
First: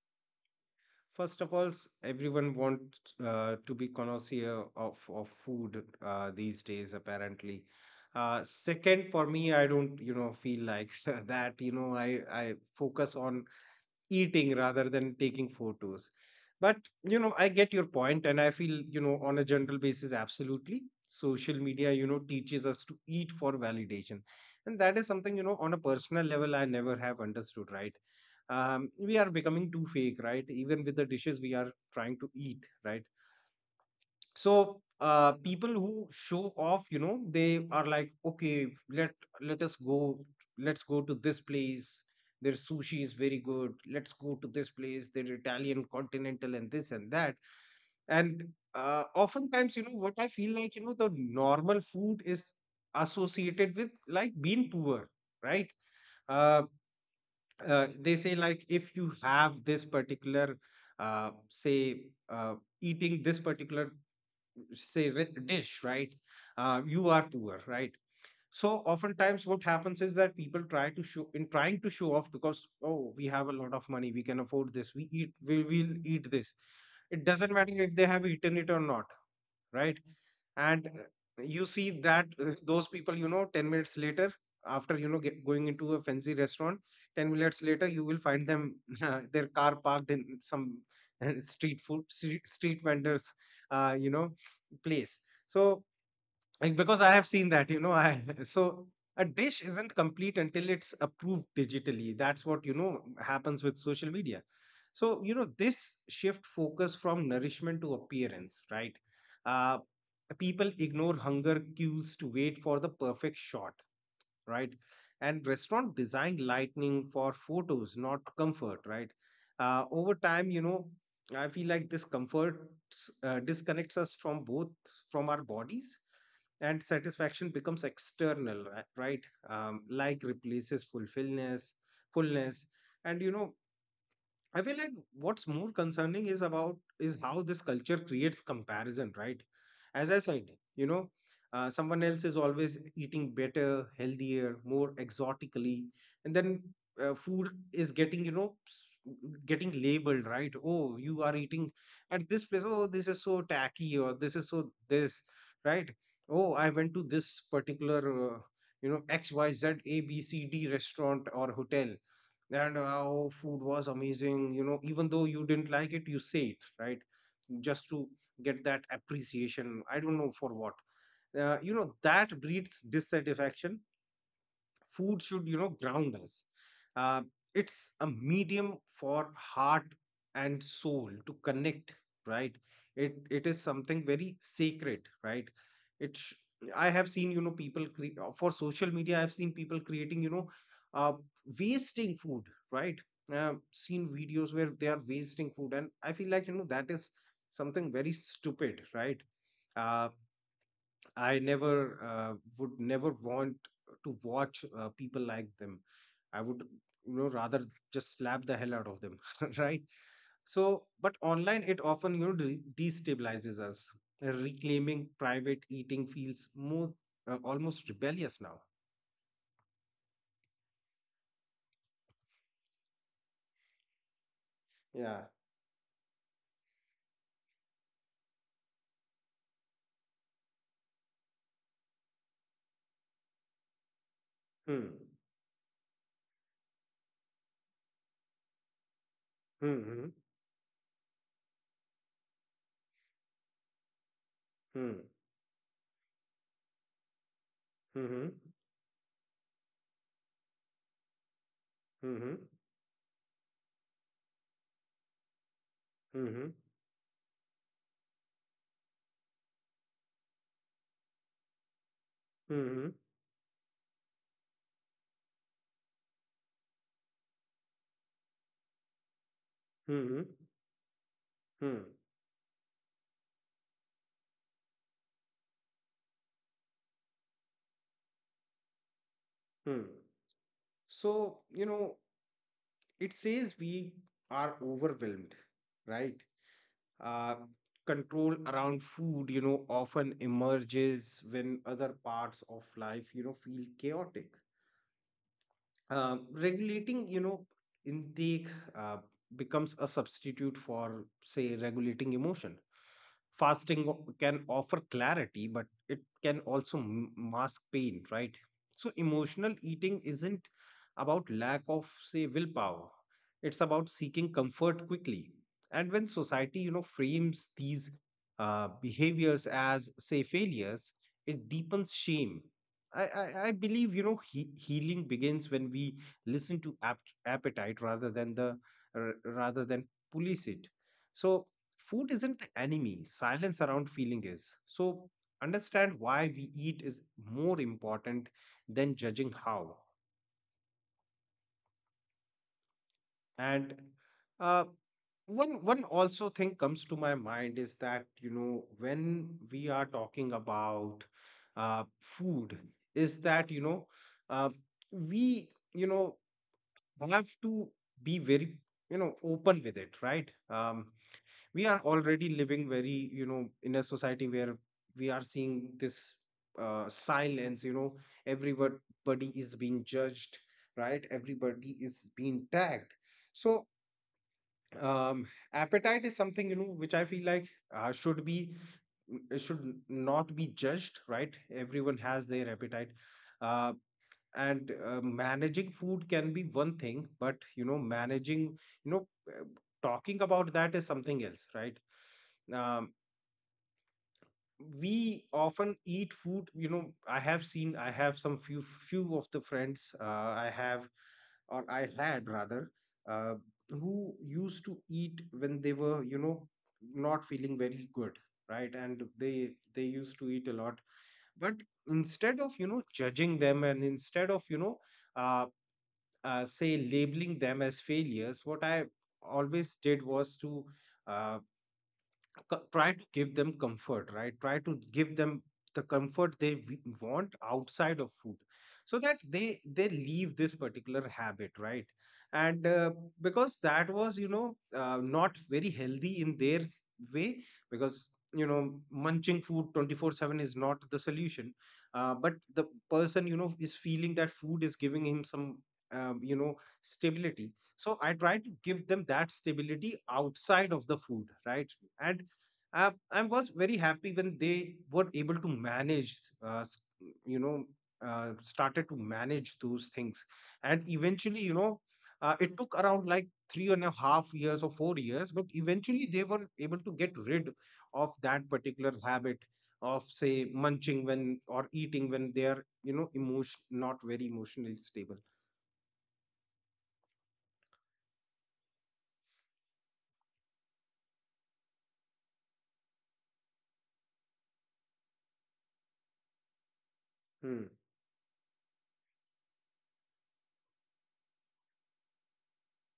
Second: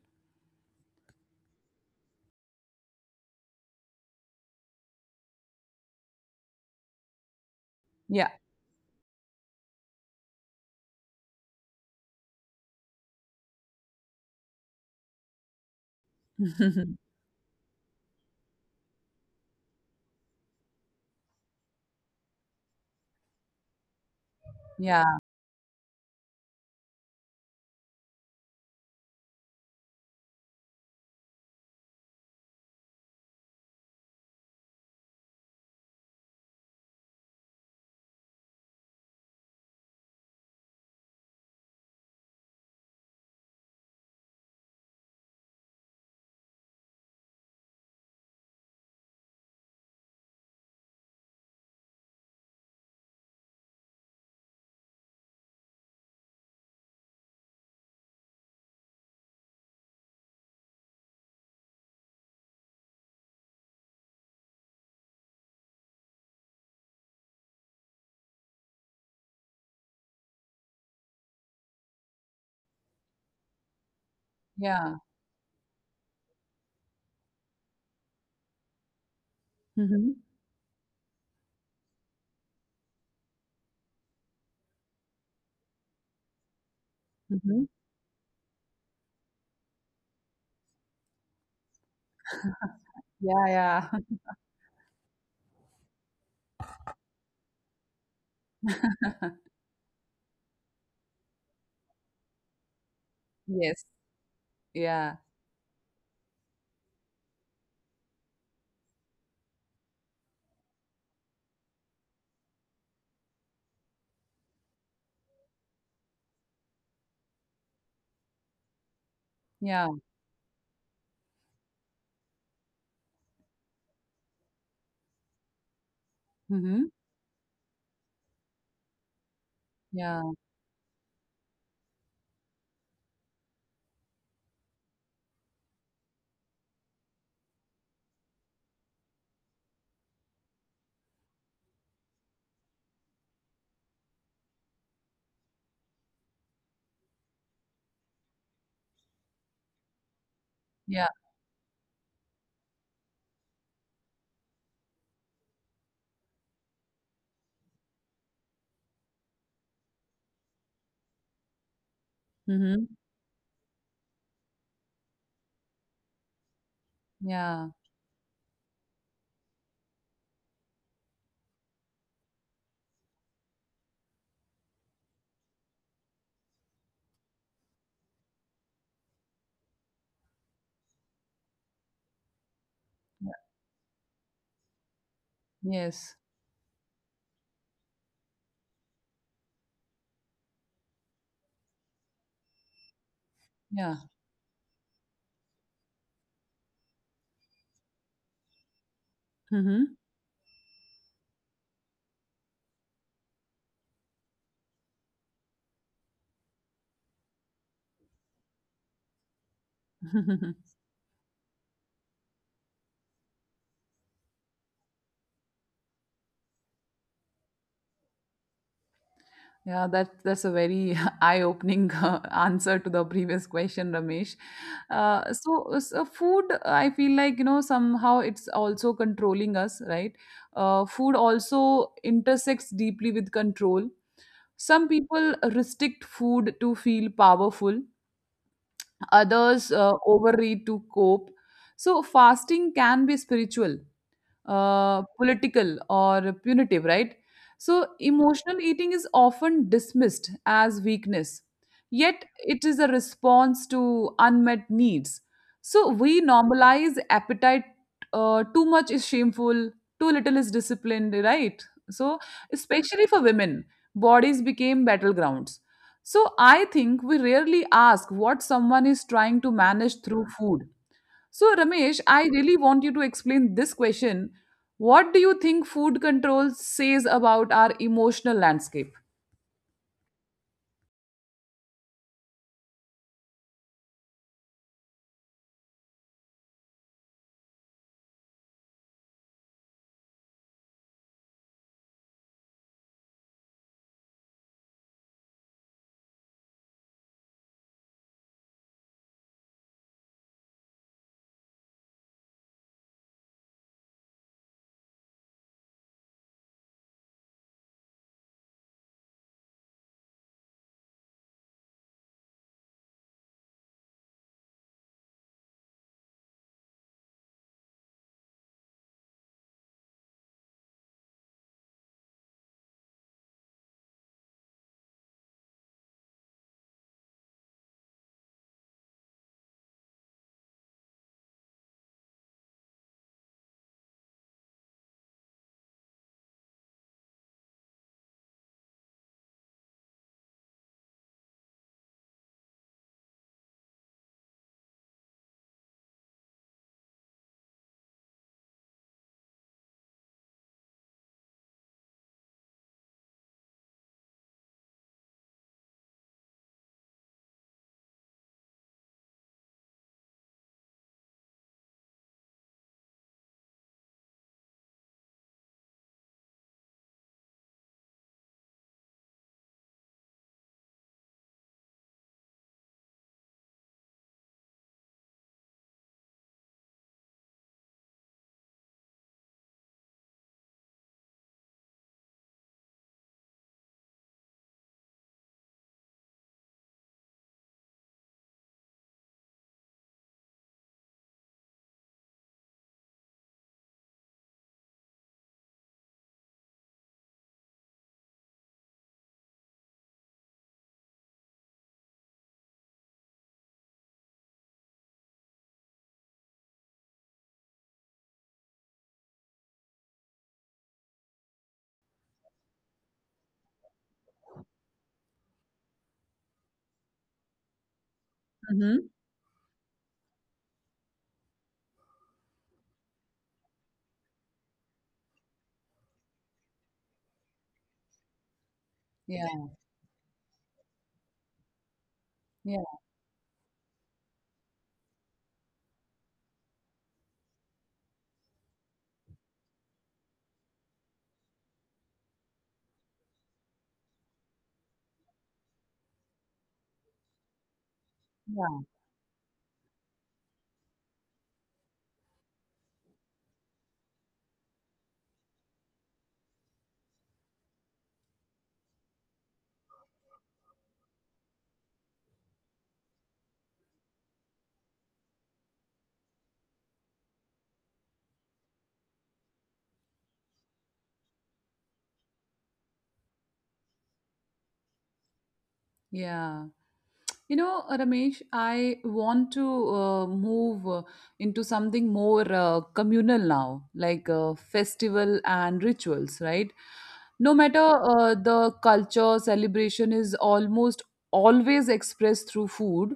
First of all, everyone wants to be connoisseur of food these days, apparently. Yeah. Second, for me, I don't, you know, feel like <laughs> that. You know, I focus on eating rather than taking photos. But <laughs> you know, I get your point, and I feel you know, on a general basis, absolutely. Social media, you know, teaches us to eat for validation, and that is Yeah, something, you know, on a personal level, I never have understood. Right? We are becoming too fake, right? Even with the dishes we are trying to eat, right? So people who show off, you know, they are like, okay, let let us go let's go to this place, their sushi is very good. Let's go to this place, their italian continental and this and that. And Oftentimes, you know, what I feel like, you know, the normal food is associated with like being poor, right? uh, they say like, if you have this particular say uh, eating this particular, say, rich dish, right? You are poor, right? So oftentimes what happens is that people try to show, in trying to show off, because, oh, we have a lot of money, we can afford this, yeah. We will eat this. It doesn't matter if they have eaten it or not, right? Mhm. And you see that, those people, you know, 10 minutes later, after, you know, going into a fancy restaurant, 10 minutes Mhm. later, you will find them, <laughs> their car parked in some street food, street vendors, Yeah, yeah. You <laughs> know, place. So like, because I have seen that, you know, I <laughs> so a dish isn't complete until it's approved digitally. That's what, you know, happens with Yes. social media. Yeah. So, you know, this shift focus from nourishment to appearance, right? Uh, People ignore hunger cues to wait for the perfect shot, right? And restaurant design lighting for photos, not comfort, right? Yeah. Over time, I feel like this comfort disconnects us from both, from our bodies, and Mhm. satisfaction becomes external, right? Like Yeah. replaces fullness, and I feel like what's more concerning is how this culture creates comparison, right? As I said, you know, someone else is always eating better, healthier, more exotically, and then food is getting, getting labeled, right? Oh, Yeah. you are eating at this place. Oh, this is so tacky, or this is so this, right? Oh, I went to this particular, X Y Z A B C D restaurant or hotel, and Mhm. how food was amazing, you know, even though you didn't like it, you say it, right? Yeah. Just to get that appreciation, I don't know for what. That breeds dissatisfaction. Food should ground us. uh, it's a medium for heart and soul to connect, right. it Yeah. it is something very sacred, right. Yes. it's I have seen, for social media, I've seen people creating, uh, wasting food, right. Seen Yeah. videos where they are wasting food, and I feel like that is something very stupid, right. Mhm. uh, I never would never want to watch people like them. I would, you know, rather just slap the hell out of them, <laughs> right? <laughs> So, but online it often, destabilizes us. Reclaiming private eating feels more, almost rebellious now. Yeah, that's a very <laughs> eye-opening answer to the previous question, Ramesh. Yeah. So food, I feel like, you know, somehow it's also controlling us, right? Food also intersects deeply with control. Some Hmm. people restrict food to feel powerful, others Hmm. Hmm. overeat to cope. So, fasting can be spiritual, political or punitive, right? So, Hmm. Hmm. emotional eating is often dismissed as weakness, yet, Hmm. it is a response to unmet needs. So, we normalize appetite, too much is shameful, too little is disciplined, right? So, Hmm. especially for women, bodies became battlegrounds. So, I think we rarely ask what someone is trying to manage Hmm. through food. So, Hmm. Ramesh, I really want you to explain this question. What do you think food control says about our emotional landscape? Hmm. So, it says we are overwhelmed, right. uh, Control around food often emerges when other parts of life feel chaotic. Regulating, intake uh, becomes a substitute for, say, regulating emotion. Fasting can offer clarity, but it can also mask pain, right. So emotional eating isn't about lack of, say, willpower. It's about seeking comfort quickly. And when society frames these behaviors as, say, failures, it deepens shame. I believe, healing begins when we listen to appetite rather than r- rather than police it. So food isn't the enemy. Silence around feeling is. So understand why we eat is more important than judging how. And uh, one also thing comes to my mind is that, when we are talking about food, is that you know uh, we, have to be very, open with it, right? We are already living very, in a society where we are seeing this silence. You know, everybody is being judged, right? Everybody is being tagged. So, um appetite is something, which I feel like should be, it should not be judged, right. Everyone has their appetite. uh, and managing food can be one thing, but managing, you know uh, talking about that is something else, right. um, we often eat food, I have some few of the friends I have, or I had rather, uh, who used to eat when they were, not feeling very good, right. And they used to eat a lot. But instead of judging them, and instead of uh, say, labeling them as failures, what I Hmm. always did was to uh, try to give them comfort, right. Try to give them the comfort they want outside of food so that Yeah, they leave this particular habit, right. yeah, And because that was, not very healthy in their way. Because you know munching food 24/7 is not the solution. But the person is feeling that food is giving him some, um, you know stability. So I try to yeah, give them that stability outside of the food, right. And I was very happy when they were able to manage, you know, started to manage those things. And eventually, it took around like 3.5 years or 4 years, but eventually they were able to get rid of that particular habit of, say, munching when, or eating when they are, you know, emotion not very emotionally stable. yeah. Ramesh, I want to move into something more communal now, like festival and rituals, right? No matter Hmm. The culture, celebration is almost always expressed through food.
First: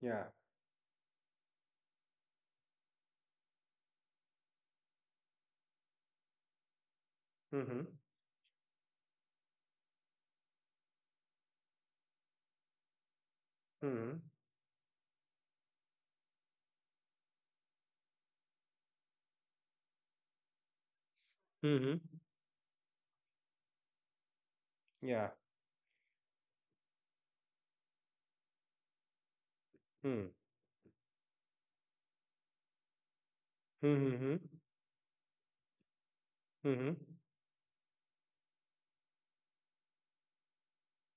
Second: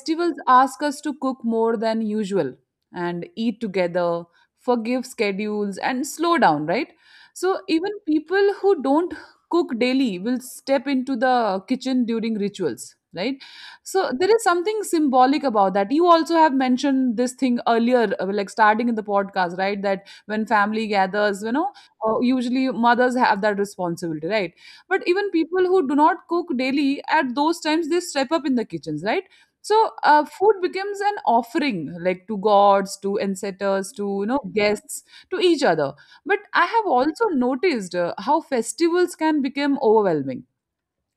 Yeah. ask us to cook more than usual and eat together, forgive schedules, and slow down, right? So Mm-hmm. even people who don't cook daily will step into the kitchen during rituals, right? So Mm-hmm. there is something symbolic about that. You also have mentioned this thing earlier, like starting in the podcast, right? That when family gathers, you know, Mm-hmm. Usually mothers have that responsibility, right? But Yeah. even people who do not cook daily, at those times they step up in the kitchens, right? So Hmm. food becomes an offering, like to gods, to ancestors, to Hmm. you Hmm. know guests, to each other. But I have Hmm. also noticed how festivals can become overwhelming,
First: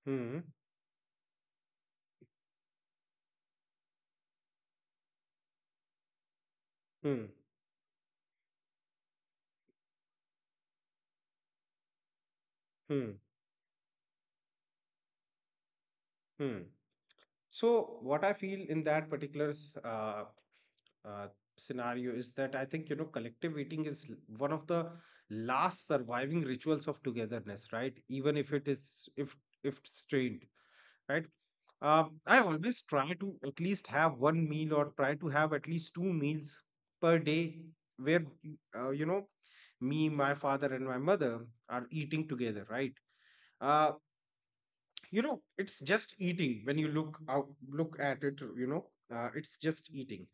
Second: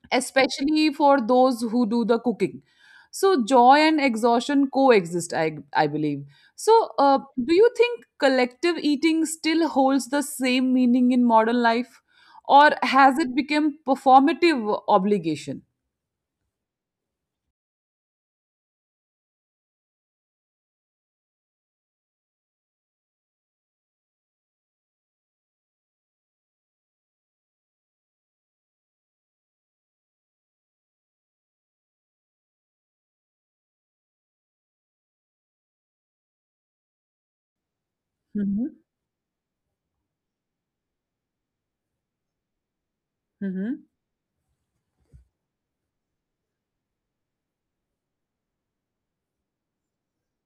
Hmm. especially for those who do the cooking. So joy and exhaustion coexist, I believe. So, Hmm. do you think collective eating still holds the same meaning in modern life, or Hmm. has it become performative obligation? Hmm. So what I feel in that particular uh, uh, scenario is that I think collective eating is one of the last surviving rituals of togetherness, right. Even if it is, if strained, right? I always try to at least have one meal, or try to have at least two meals per day, where Mm-hmm. uh, you know me, my father, and my mother are eating together, right? Mm-hmm. Uh, you know, it's just eating when you look at it, it's just eating.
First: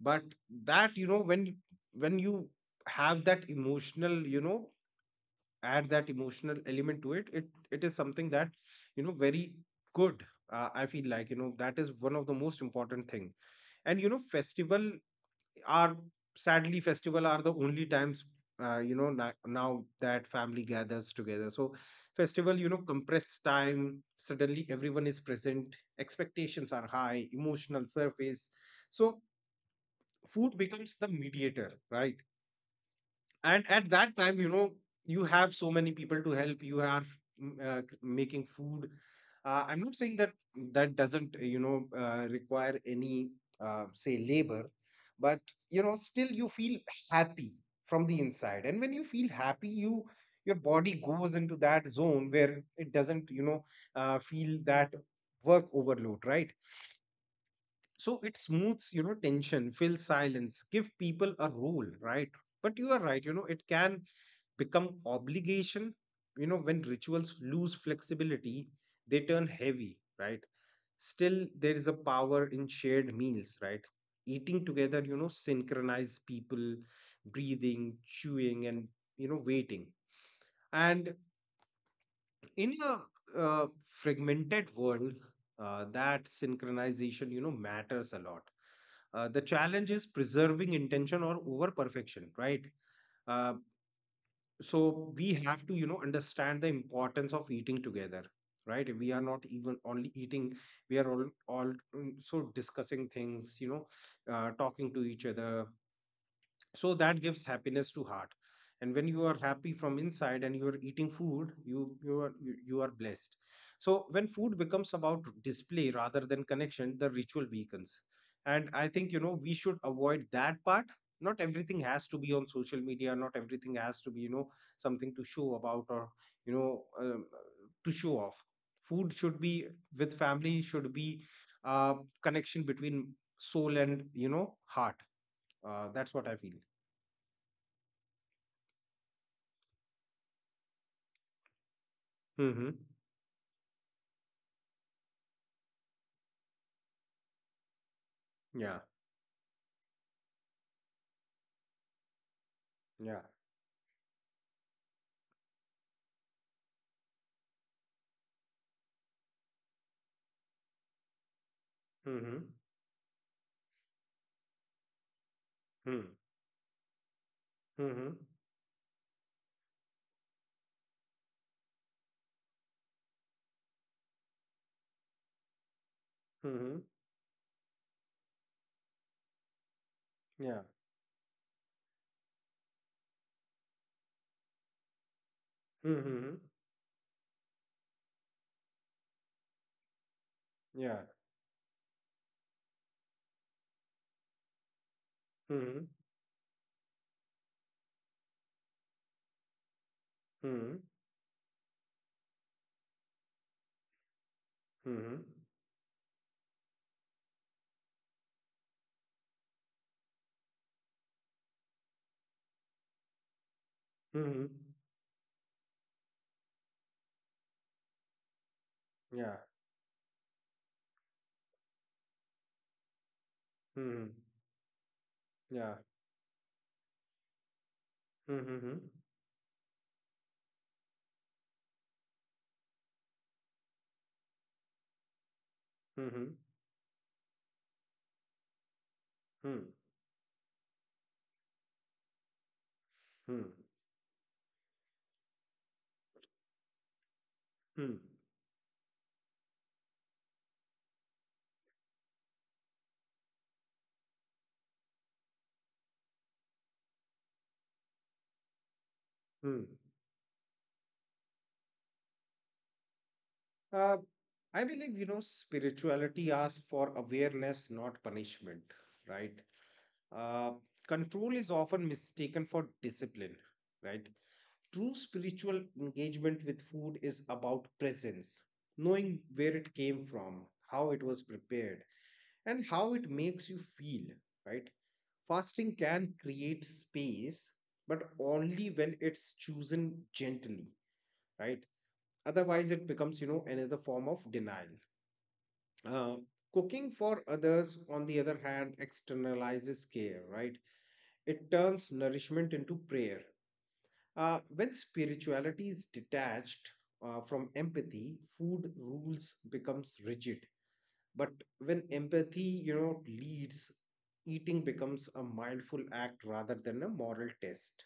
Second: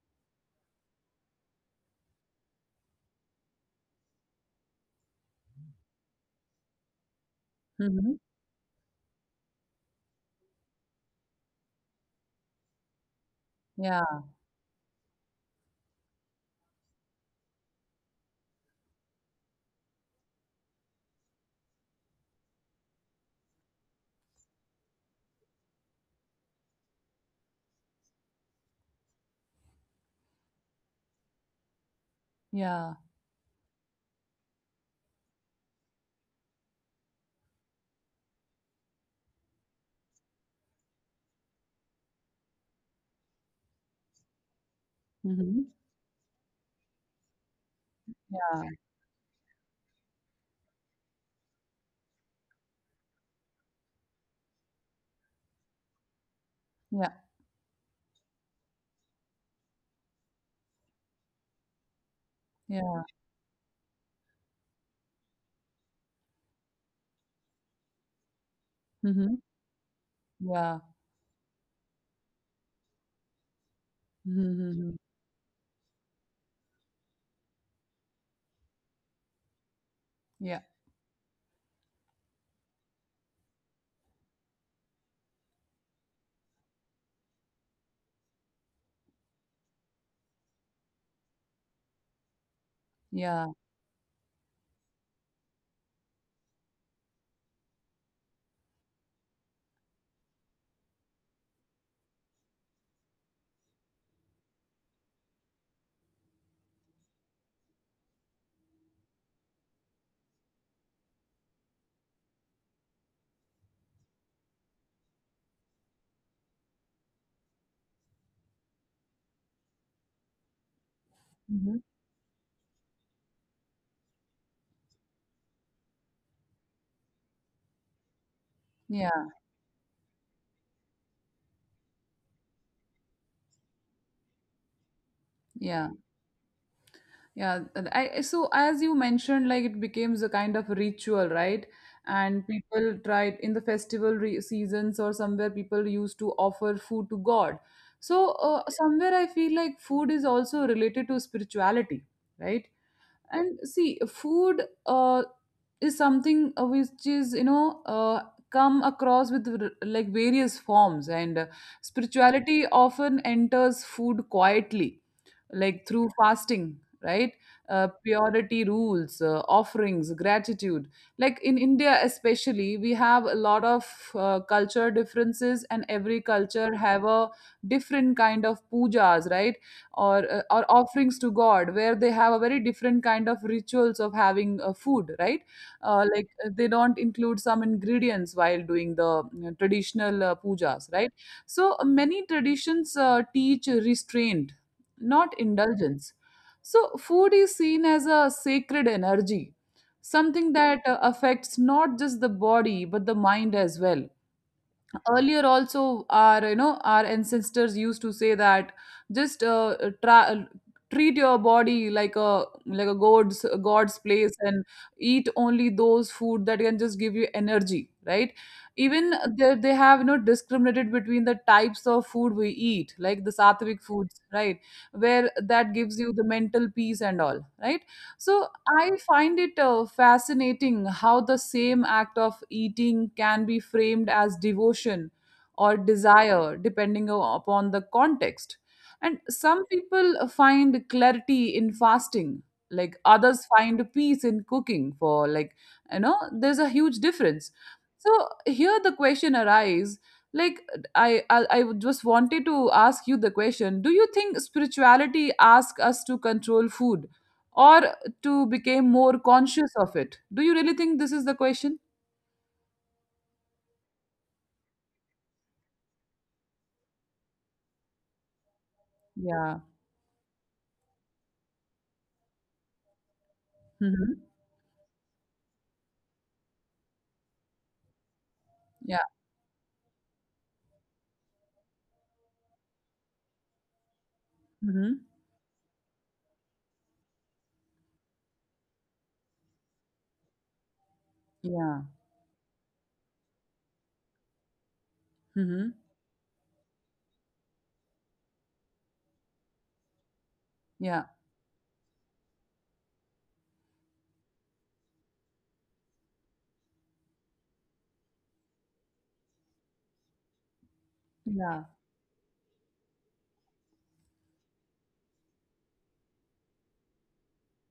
But that, when you have that emotional, add that emotional element to it is Mm-hmm. something that, very good. I feel like that is one of the most important thing. And Yeah. Are festival are the only times now that family gathers together. So festival, compress time. Suddenly everyone is present, expectations are high, emotional surface. So food becomes the mediator, right. Yeah. And at that time, you have so many people to help. You are, making food. I'm not saying that doesn't require any, say, labor. But Mm-hmm. Still, you feel happy from the inside, Yeah. and when you feel happy, your body goes into that zone where it doesn't feel that work overload, right. Yeah. So it smooths, tension, fill silence, give people a role, right. But you are Yeah. right, it can become obligation. When rituals lose flexibility, they Mm-hmm. turn heavy, right. Yeah. Still, there is a power in shared meals, right. Eating Mm-hmm. together synchronize people, breathing, chewing, and waiting. Yeah. And in a fragmented world, that synchronization matters a lot. The challenge is preserving intention or over perfection, right. Yeah. uh, so we have to, understand the importance of eating together, right. We are not even only eating, we are all also discussing things, talking to each other. So that gives happiness to heart. And when you are happy from inside and you are eating food, you are blessed. So when food becomes about display rather than connection, the ritual weakens. And I think, we should avoid that part. Not everything Mhm. has to be on social media, not everything has to be, something to show about, or you know um, to show off. Food Yeah, should be with family, should be uh, connection between soul and, heart. Yeah, That's what I feel. yeah. And I, so as you mentioned, like it becomes a kind of ritual, right? And Mhm. people tried in the festival seasons, or somewhere people used to offer food to God. So Yeah. somewhere I feel like food is also related to spirituality, right? Yeah. And see food is something which is you know come across with like various forms, and Mhm. spirituality often enters food quietly, like Hmm. through fasting, right? Mhm. purity rules, offerings, gratitude. Like in India, especially, we have a lot of culture differences, and every Mhm. culture have a different kind of pujas, right? Or Yeah. or offerings to God, where they have a very different kind of rituals of having food, right? uh, like Mhm. uh, they don't include some ingredients while doing the you know, traditional pujas, Yeah. right? So many traditions teach restraint, not Mhm. indulgence. So food is seen as a sacred energy, something Mhm. that affects not just the body but the mind as well. Mhm. Earlier also our you know our ancestors used to say that just tra- treat your body like a god's place, Mhm. and eat only those food that can just give you energy, right? Even Yeah. they have you know discriminated between the types of food we eat, like the sattvic Mhm. foods, right? Where Yeah. that gives you the mental peace and all, right? So Mhm. I find it fascinating how the same act of eating can be framed as devotion or Mhm. desire, depending upon the context. And Mhm. some people find clarity in fasting, like Hmm. others find peace in cooking, for like, you know, there's a huge difference. Hmm. So here the question arises, like, I just wanted to ask you the question, do you think spirituality asks us to control food or to become more Hmm. conscious of it? Do you really think this is the question? Uh, I believe, spirituality asks for awareness, not punishment, right? Yeah. Uh, Control is often mistaken for discipline, right? Hmm. True spiritual engagement with food is about presence, Yeah. knowing where it came from, how it was prepared, and how it makes you feel, right? Hmm. Fasting can create space, but only when it's chosen gently, right? Yeah. Otherwise, it becomes, you know, another form of denial. Hmm. Uh, Cooking for others, on the other hand, externalizes care, right? Yeah. It turns nourishment into prayer. When spirituality is detached from empathy, food rules becomes rigid. But Yeah. when empathy, leads, eating becomes a mindful act rather than a moral test.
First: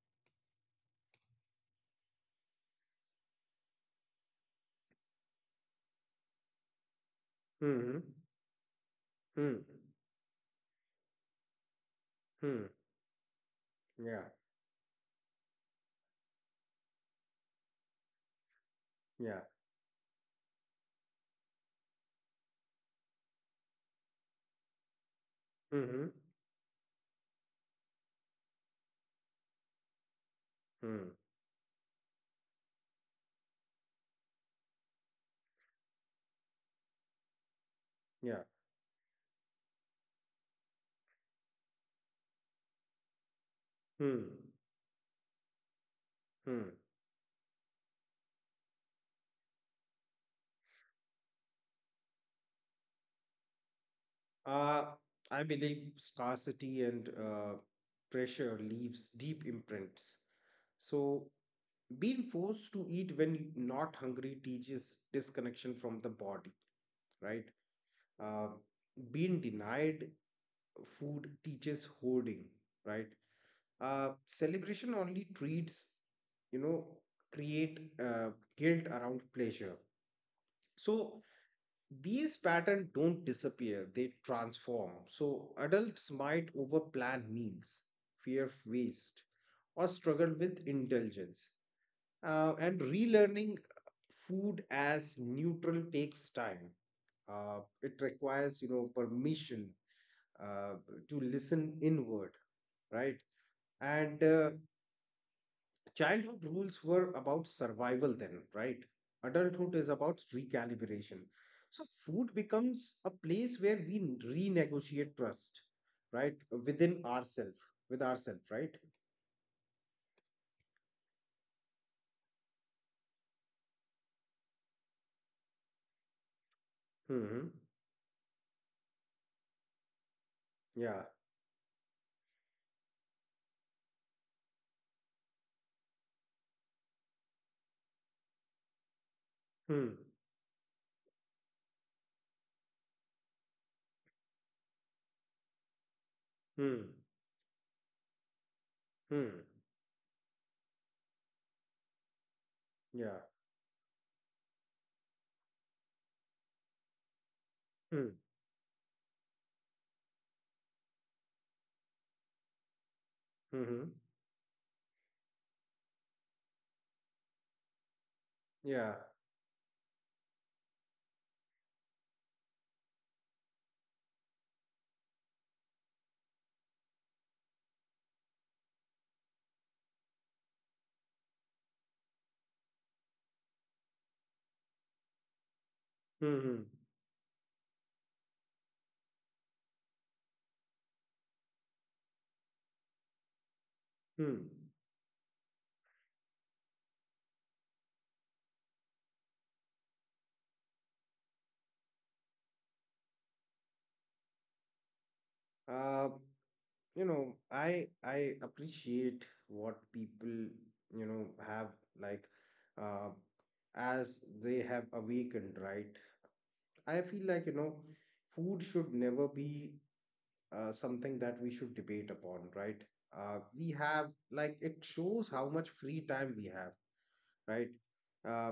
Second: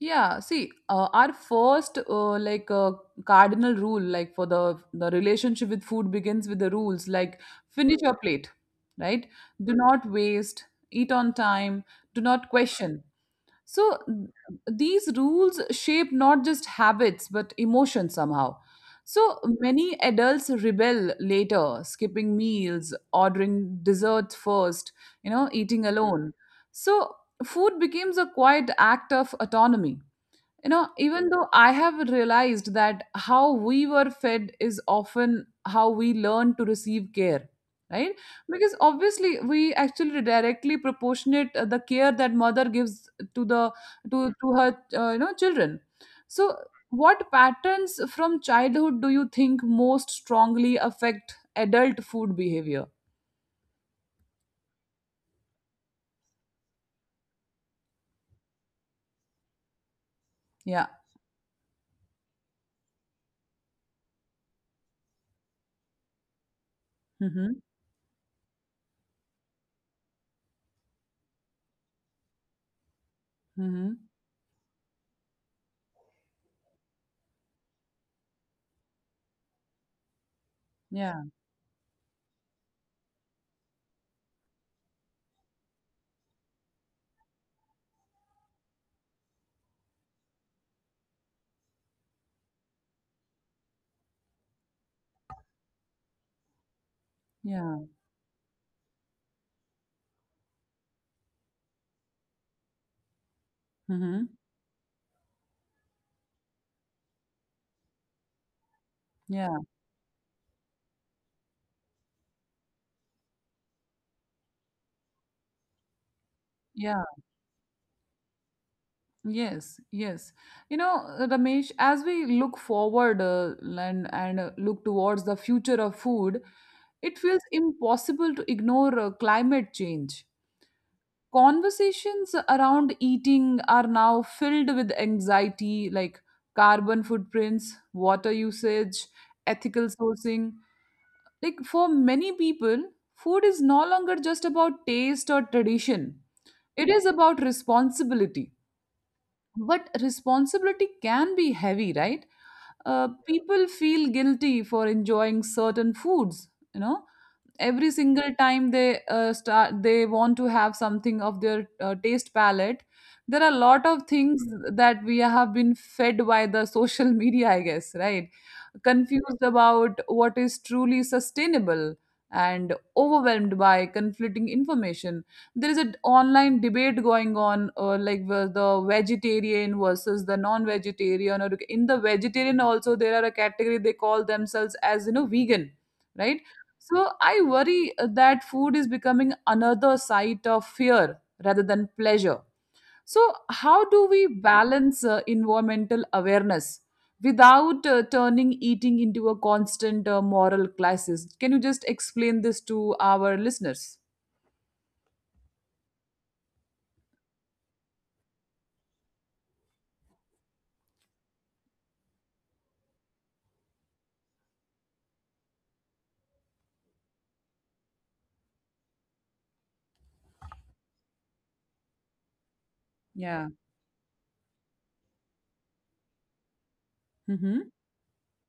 Yeah. See, our first cardinal rule, like for the relationship with food begins with the rules like finish Hmm. your plate, right? Hmm. Do not waste, eat on time, do not Hmm. question. So Yeah. th- these rules shape not just habits but emotions somehow. So Yeah. many adults rebel later, skipping meals, ordering desserts first, you know, eating Hmm. alone. So food becomes a quiet act of autonomy, you know, Hmm. even though I have realized that how we were fed is often how we learn to receive care, right? Yeah. Because obviously we actually directly proportionate the care that mother gives to the Hmm. to her you know children. So Hmm. what patterns from childhood do you think most strongly affect adult food behavior? Uh, I believe scarcity and pressure leaves deep imprints. Yeah. So being forced to eat when not hungry teaches disconnection from the body, right. Mm-hmm. uh, Being denied food teaches hoarding, right. Mm-hmm. Celebration only treats, you know create guilt around pleasure. So Yeah, these patterns don't disappear, they transform. So adults might overplan meals, fear waste, or struggle with indulgence. And relearning food as neutral takes time. Yeah. It requires, permission uh, to listen inward, right? And Mm-hmm. Childhood rules were about survival then, right? Yeah, Adulthood is about recalibration. So food becomes a place where we renegotiate trust, right? Within yeah. ourselves, with ourselves, right? Yes, yes. Ramesh, as we look forward and look towards the future of food, it feels Hmm. impossible to ignore climate change. Yeah. Conversations around eating are now filled with anxiety like carbon footprints, water usage, ethical Hmm. sourcing. Like for many people, food is no longer just about taste or tradition. Hmm. It is about responsibility, Hmm. but responsibility can be heavy, right? Yeah. People feel guilty for enjoying certain foods, you know. Every single time they start, they want to have something of their taste palette. There are a lot Mm-hmm. of things that we have been fed by the <laughs> social media, I guess, right? Yeah. Confused about what is truly sustainable and overwhelmed by conflicting information, there is an online debate going on, like where the vegetarian versus the non-vegetarian, or in the vegetarian also there are a category they call themselves as you know vegan, right? Mm-hmm. So I worry that food is becoming another site of fear rather than pleasure. So, how do we Hmm. balance environmental awareness without turning eating into a constant moral crisis? Can you just explain this to our listeners? Uh, you know, I appreciate what people, you know, have like uh as they have awakened, right? I feel like, you know, food should never be something that we should debate upon, right? Yeah. We have like it shows how much free time we have, right? Mm-hmm. Uh,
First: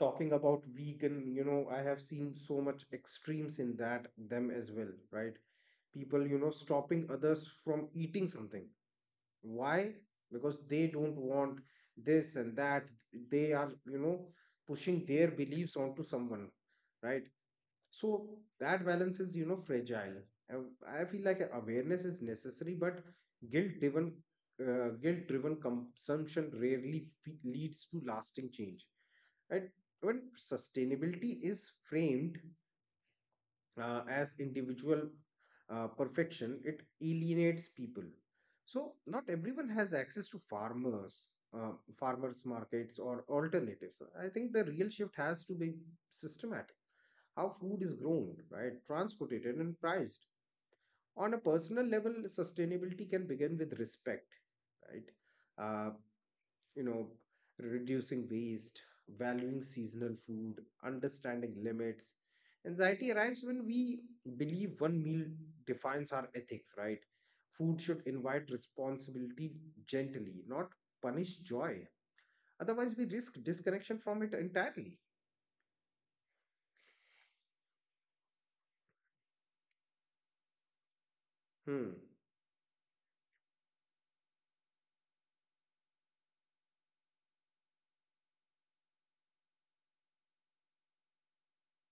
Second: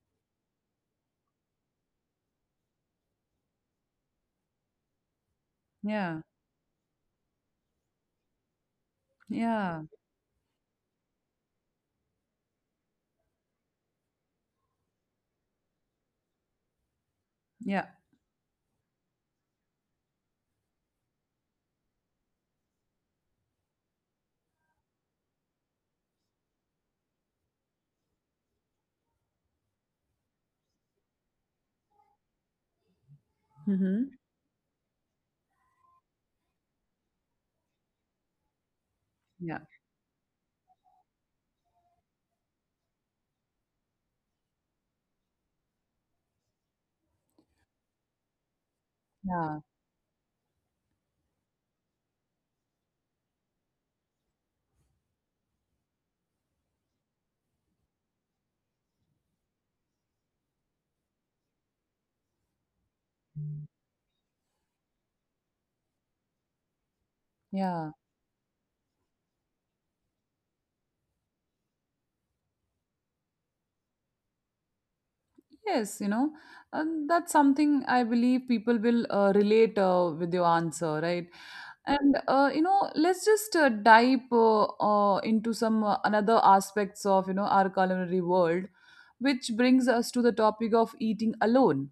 talking about vegan, you know, I have seen so much extremes in that them as well, right? Yeah. People, you know, stopping others from eating something. Yeah. Why? Because they don't want this and that. They are, you know, pushing their beliefs onto someone, right? Yeah. So that balance is, you know, fragile. And I feel like awareness is necessary, but guilt-driven, guilt-driven consumption rarely leads to lasting change, right? When sustainability is framed Mm-hmm. as individual perfection, it alienates people. So not Yeah. everyone has access to uh, farmers markets or alternatives. I think the real shift has to be systematic: how food is grown, right, transported Yeah, and priced. On a personal level, sustainability can begin with respect, right? Uh, you know, reducing waste, valuing seasonal food, understanding limits. Anxiety arrives when we believe one meal defines our ethics, right? Food yeah. should invite responsibility gently, not punish joy. Otherwise, we risk disconnection from it entirely. Yes, you know, and that's something I believe people will relate with your answer, right? Hmm. And you know, let's just dive into some another aspects of you know our culinary world, which brings us to the topic of eating alone.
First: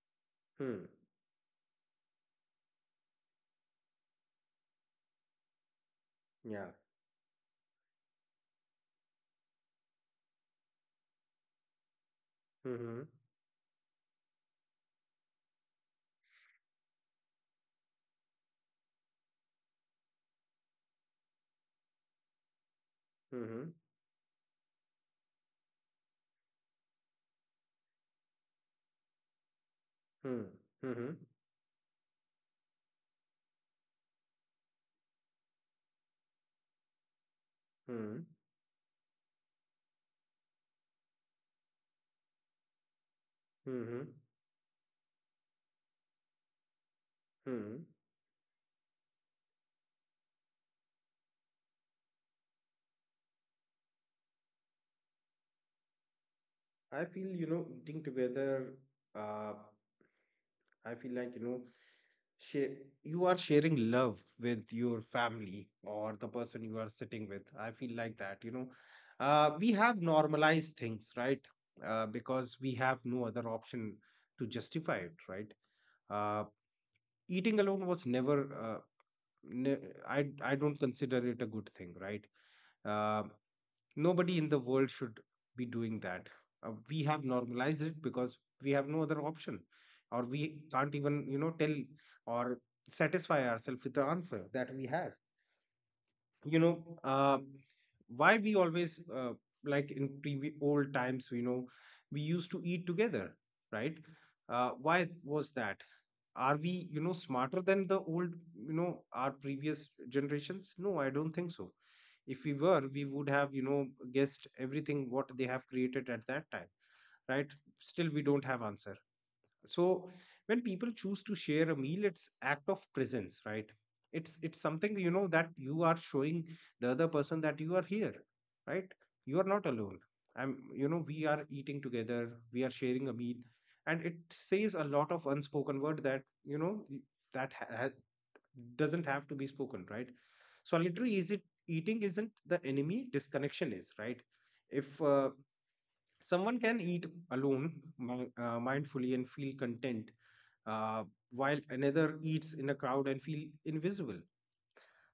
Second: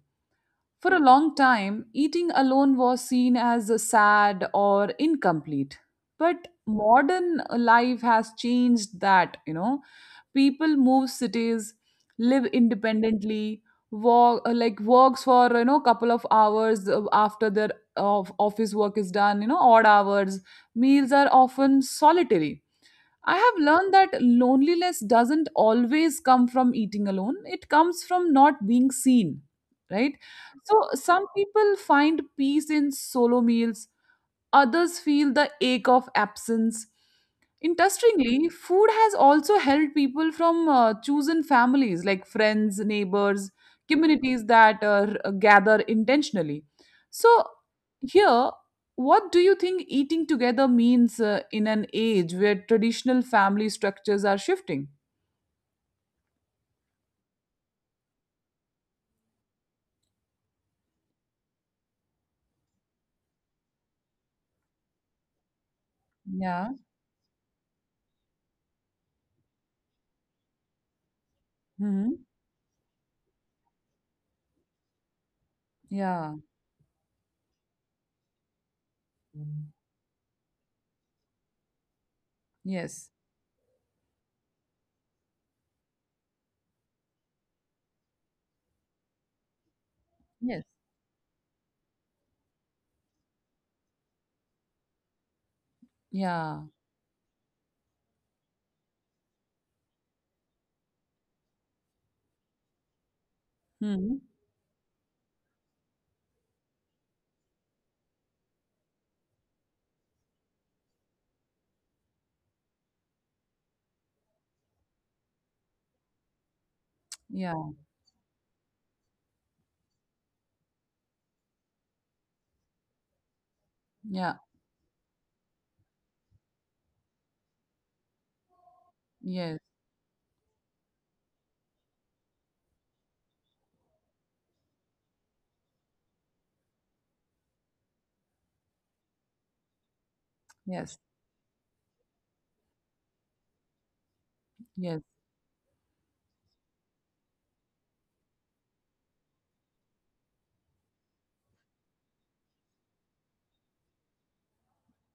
Hmm. For a long time, eating alone was seen as sad or incomplete, but Yeah. modern life has changed that. You know, people move cities, live Hmm. independently, work like works for you know couple of hours after their of office work is done, you know, odd hours. Meals are often solitary. I have Hmm. learned that loneliness doesn't always come from eating alone, it comes from not being seen, right? Hmm. So Hmm. some people find peace in solo meals, others feel the ache of absence. Hmm. Interestingly, food has also helped people from chosen families like friends, neighbors, Hmm. communities that gather intentionally. So, Hmm. here, what do you think eating together means in an age where traditional family structures are shifting? I feel, you know, eating together, uh, I feel like, you know, share, you are sharing love with your family or the person Yeah. you are sitting with. I feel like that, you know. We have normalized things, right? Hmm. Because we have no other option to justify it, right? Yeah. Uh, Eating alone was never, uh, ne- I, I don't consider it a good thing, right? Yes. Uh, nobody in the world should be doing that. We have normalized it because we have no other option, or we Yes. can't even, you know, tell or satisfy ourselves with the answer that we have, you Yeah. know. uh, why we always, like in previous old times, you know, we used to eat together, right? Hmm. Why was that? Are we, you know, smarter than the old, you know, our previous generations? No, I don't think so. If we were, we would have, you know, guessed everything what they have created at that time, right? Yeah. Still we don't have answer. So when people choose to share a meal, it's act of presence, right? Yeah. It's something, you know, that you are showing the other person that you are here, right? You are Yes. not alone. I'm, you know, we are eating together, we are sharing a meal. And it says a lot of unspoken word that, you know, that ha- ha- doesn't have to be spoken, right? Yes. Solitary is it, eating isn't the enemy, disconnection is, right? Yes. if Someone can eat alone mindfully and feel content, uh, while another eats in a crowd and feel invisible.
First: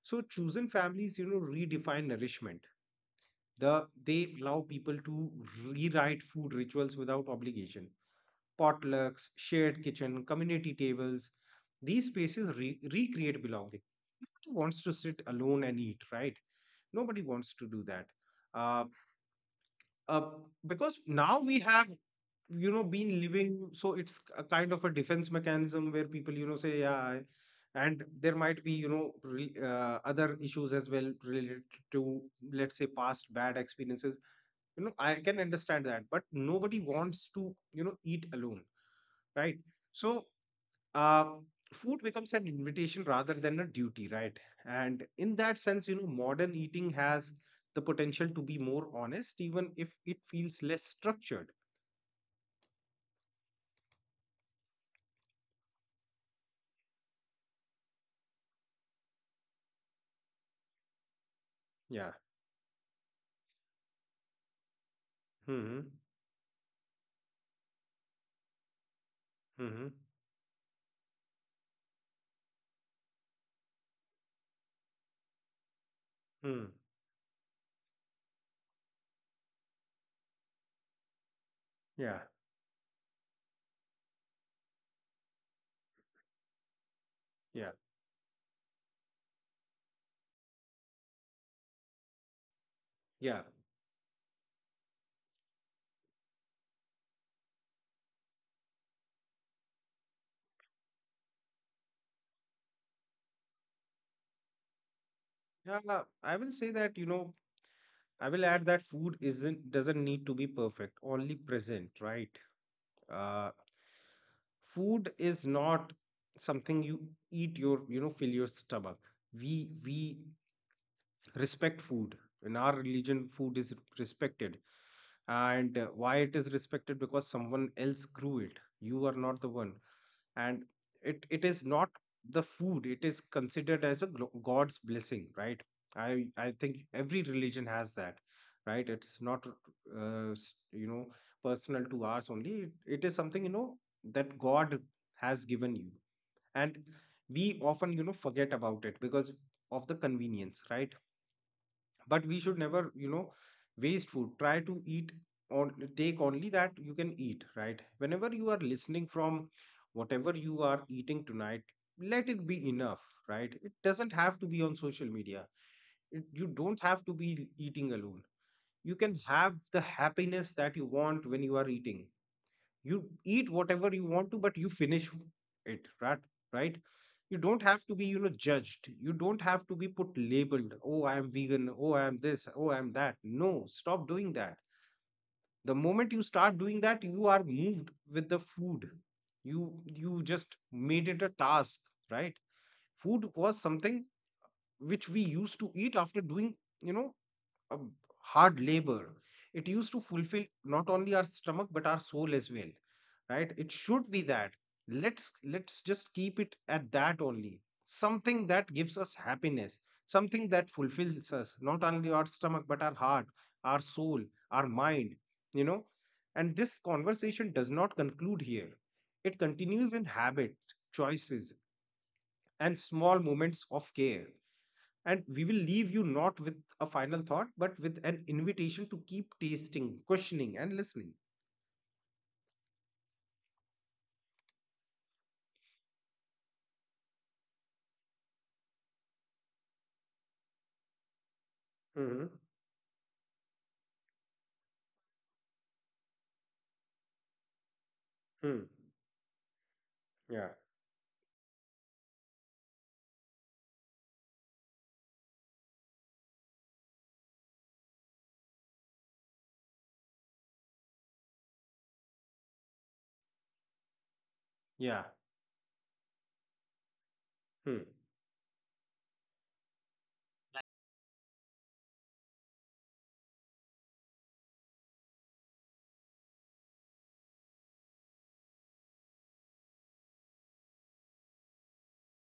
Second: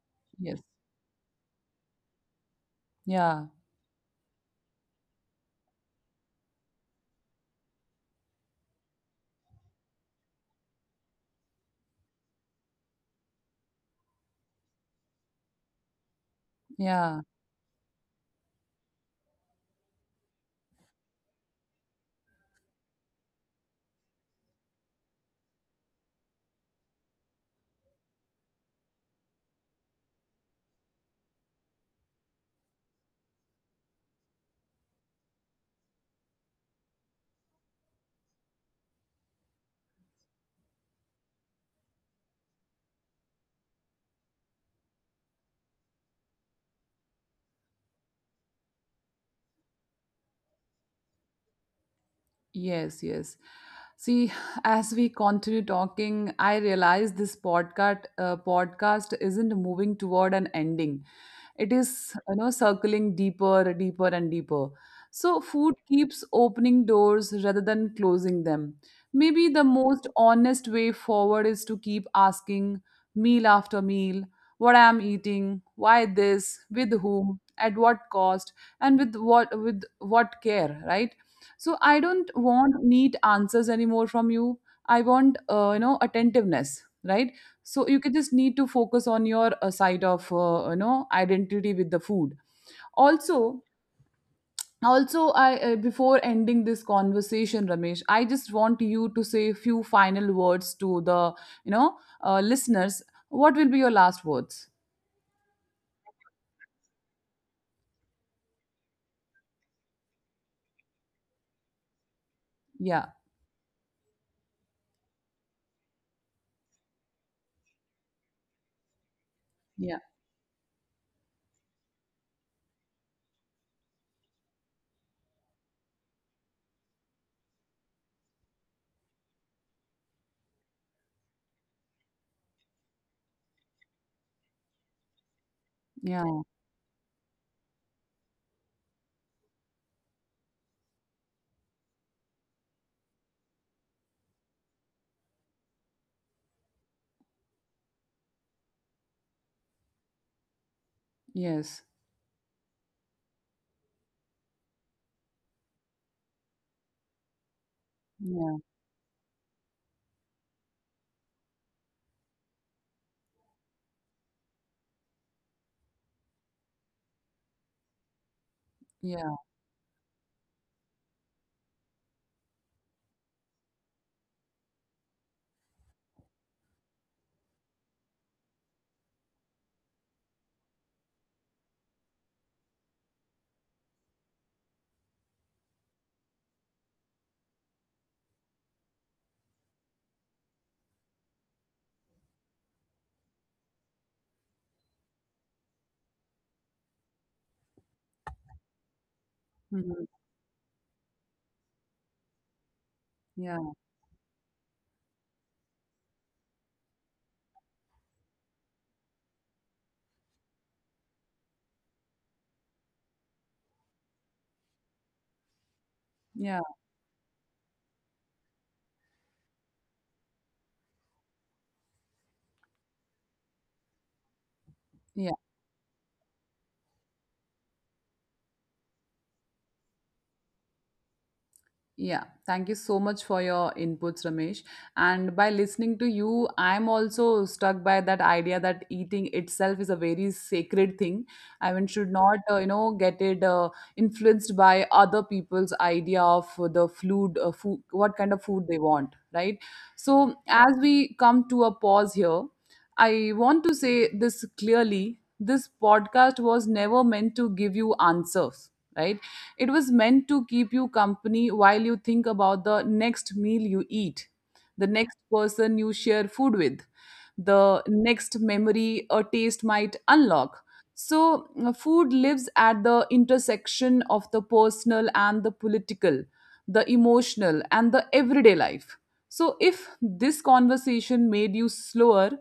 So Yes. chosen families, you know, redefine nourishment. Yeah. They allow people to rewrite food rituals without obligation. Potlucks, shared kitchen, community tables. These spaces recreate belonging. Nobody wants to sit alone and eat, right? Nobody Yeah. wants to do that. Uh, uh, because now we have, you know, been living, so it's a kind of a defense mechanism where people, you know, say, "Yeah, I-" and there might be, you know, other issues as well related to, let's say, past bad experiences, you know. I can understand that, but nobody wants to, you know, eat alone, right? So, uh, food becomes an invitation rather than a duty, right? And in that sense, you know, modern eating has the potential to be more honest even if it feels less structured. Yes, yes. See, as we continue talking, I realize this podcast isn't moving toward an ending. It Yeah. is, you know, circling deeper, deeper, and deeper. So food Hmm. keeps opening doors rather than closing them. Maybe the Mm-hmm. most honest way forward is to keep asking, meal after meal, what I am eating, why this, Mm. with whom, at what cost, and with what care, right? So I Yeah. don't want neat answers anymore from you. I want you know attentiveness, right? Yeah. So you can just need to focus on your side of you know identity with the food also. Yeah. Also I, before ending this conversation, Ramesh, I just want you to say a few final words to the, you know, listeners. What will be your last words? Yeah. I will say that, you know, I will add that food isn't doesn't need to be perfect, only present, right? Yeah. Uh, Food is not something you eat your, you know, fill your stomach. We Yeah. we respect food. In our religion, food is respected. And why it is respected? Because someone else grew it. You are not the one. And it is not the food, it is considered as a god's blessing, right? i Yeah. i think every religion has that, right? It's not you know, personal to ours only, it is something, you know, that god has given you. And we often, you know, forget about it because of the convenience, right? Yes. But we should never, you know, waste food, try to eat or take only that you can eat, right? Whenever you Yeah. are listening from, whatever you are eating tonight, let it be enough, right? It doesn't have to be on social media. It, you don't have to be eating alone. You can Yeah. have the happiness that you want when you are eating. You eat whatever you want to, but you finish it, right? Right. You don't have to be, you know, judged, you don't have to be put labeled, "Oh, I am vegan, oh, I am this, oh, I am that." No, stop doing that. The moment you start doing that, you are moved with the food, you just made it a task, right? Food was something which we used to eat after doing, you know, um, hard labor. It used to Mhm. fulfill not only our stomach but our soul as well, right? Yeah. It should be that. Let's just keep it at that only. Something that gives us happiness, something that fulfills us, not only our stomach but our heart, our soul, our mind, you know. And Yeah. this conversation does not conclude here. It continues in habit, choices, and small moments of care. And Yeah. we will leave you not with a final thought, but with an invitation to keep tasting, questioning, and listening. Yeah, thank you so much for your inputs, Ramesh. And by listening to you, I'm also struck by that idea that eating itself is a very sacred thing. I mean, should Hmm. not, you know, get it influenced by other people's idea of the food, what kind of Hmm. food they want, right? So, Yeah. as we come to a pause here, I want to say this clearly. This podcast was never meant to give you answers, right? It was meant to keep you company while you think about the next meal you eat, the Yeah. next person you share food with, the Hmm. next memory a taste might unlock. So, food lives at the intersection of the personal and the political, the emotional and the everyday life. So, if this conversation made you slower,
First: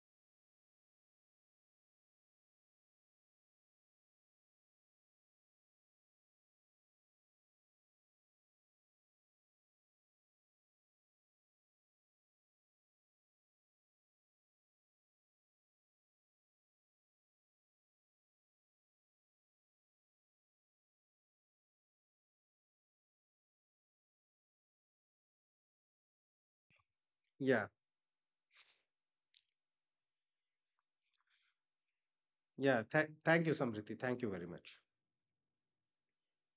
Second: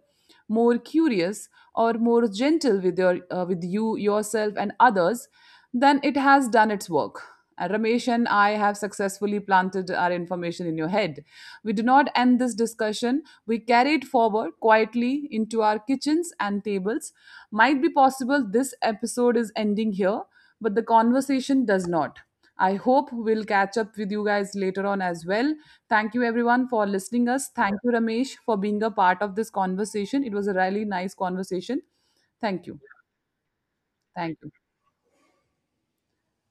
more curious, or more gentle with your with you yourself and others, then it has done its work. Ramesh and I have successfully planted our information in your head. We do not end this discussion. We carry it forward quietly into our kitchens and tables. Might be possible this episode is ending here, but the conversation does not. I hope we'll catch up with you guys later on as well. Thank you everyone for listening us. Yeah. Thank you Ramesh for being a part of this conversation. It was a really nice conversation. Thank you. Yeah. Thank you, Samriti. Thank you Thank very you. much.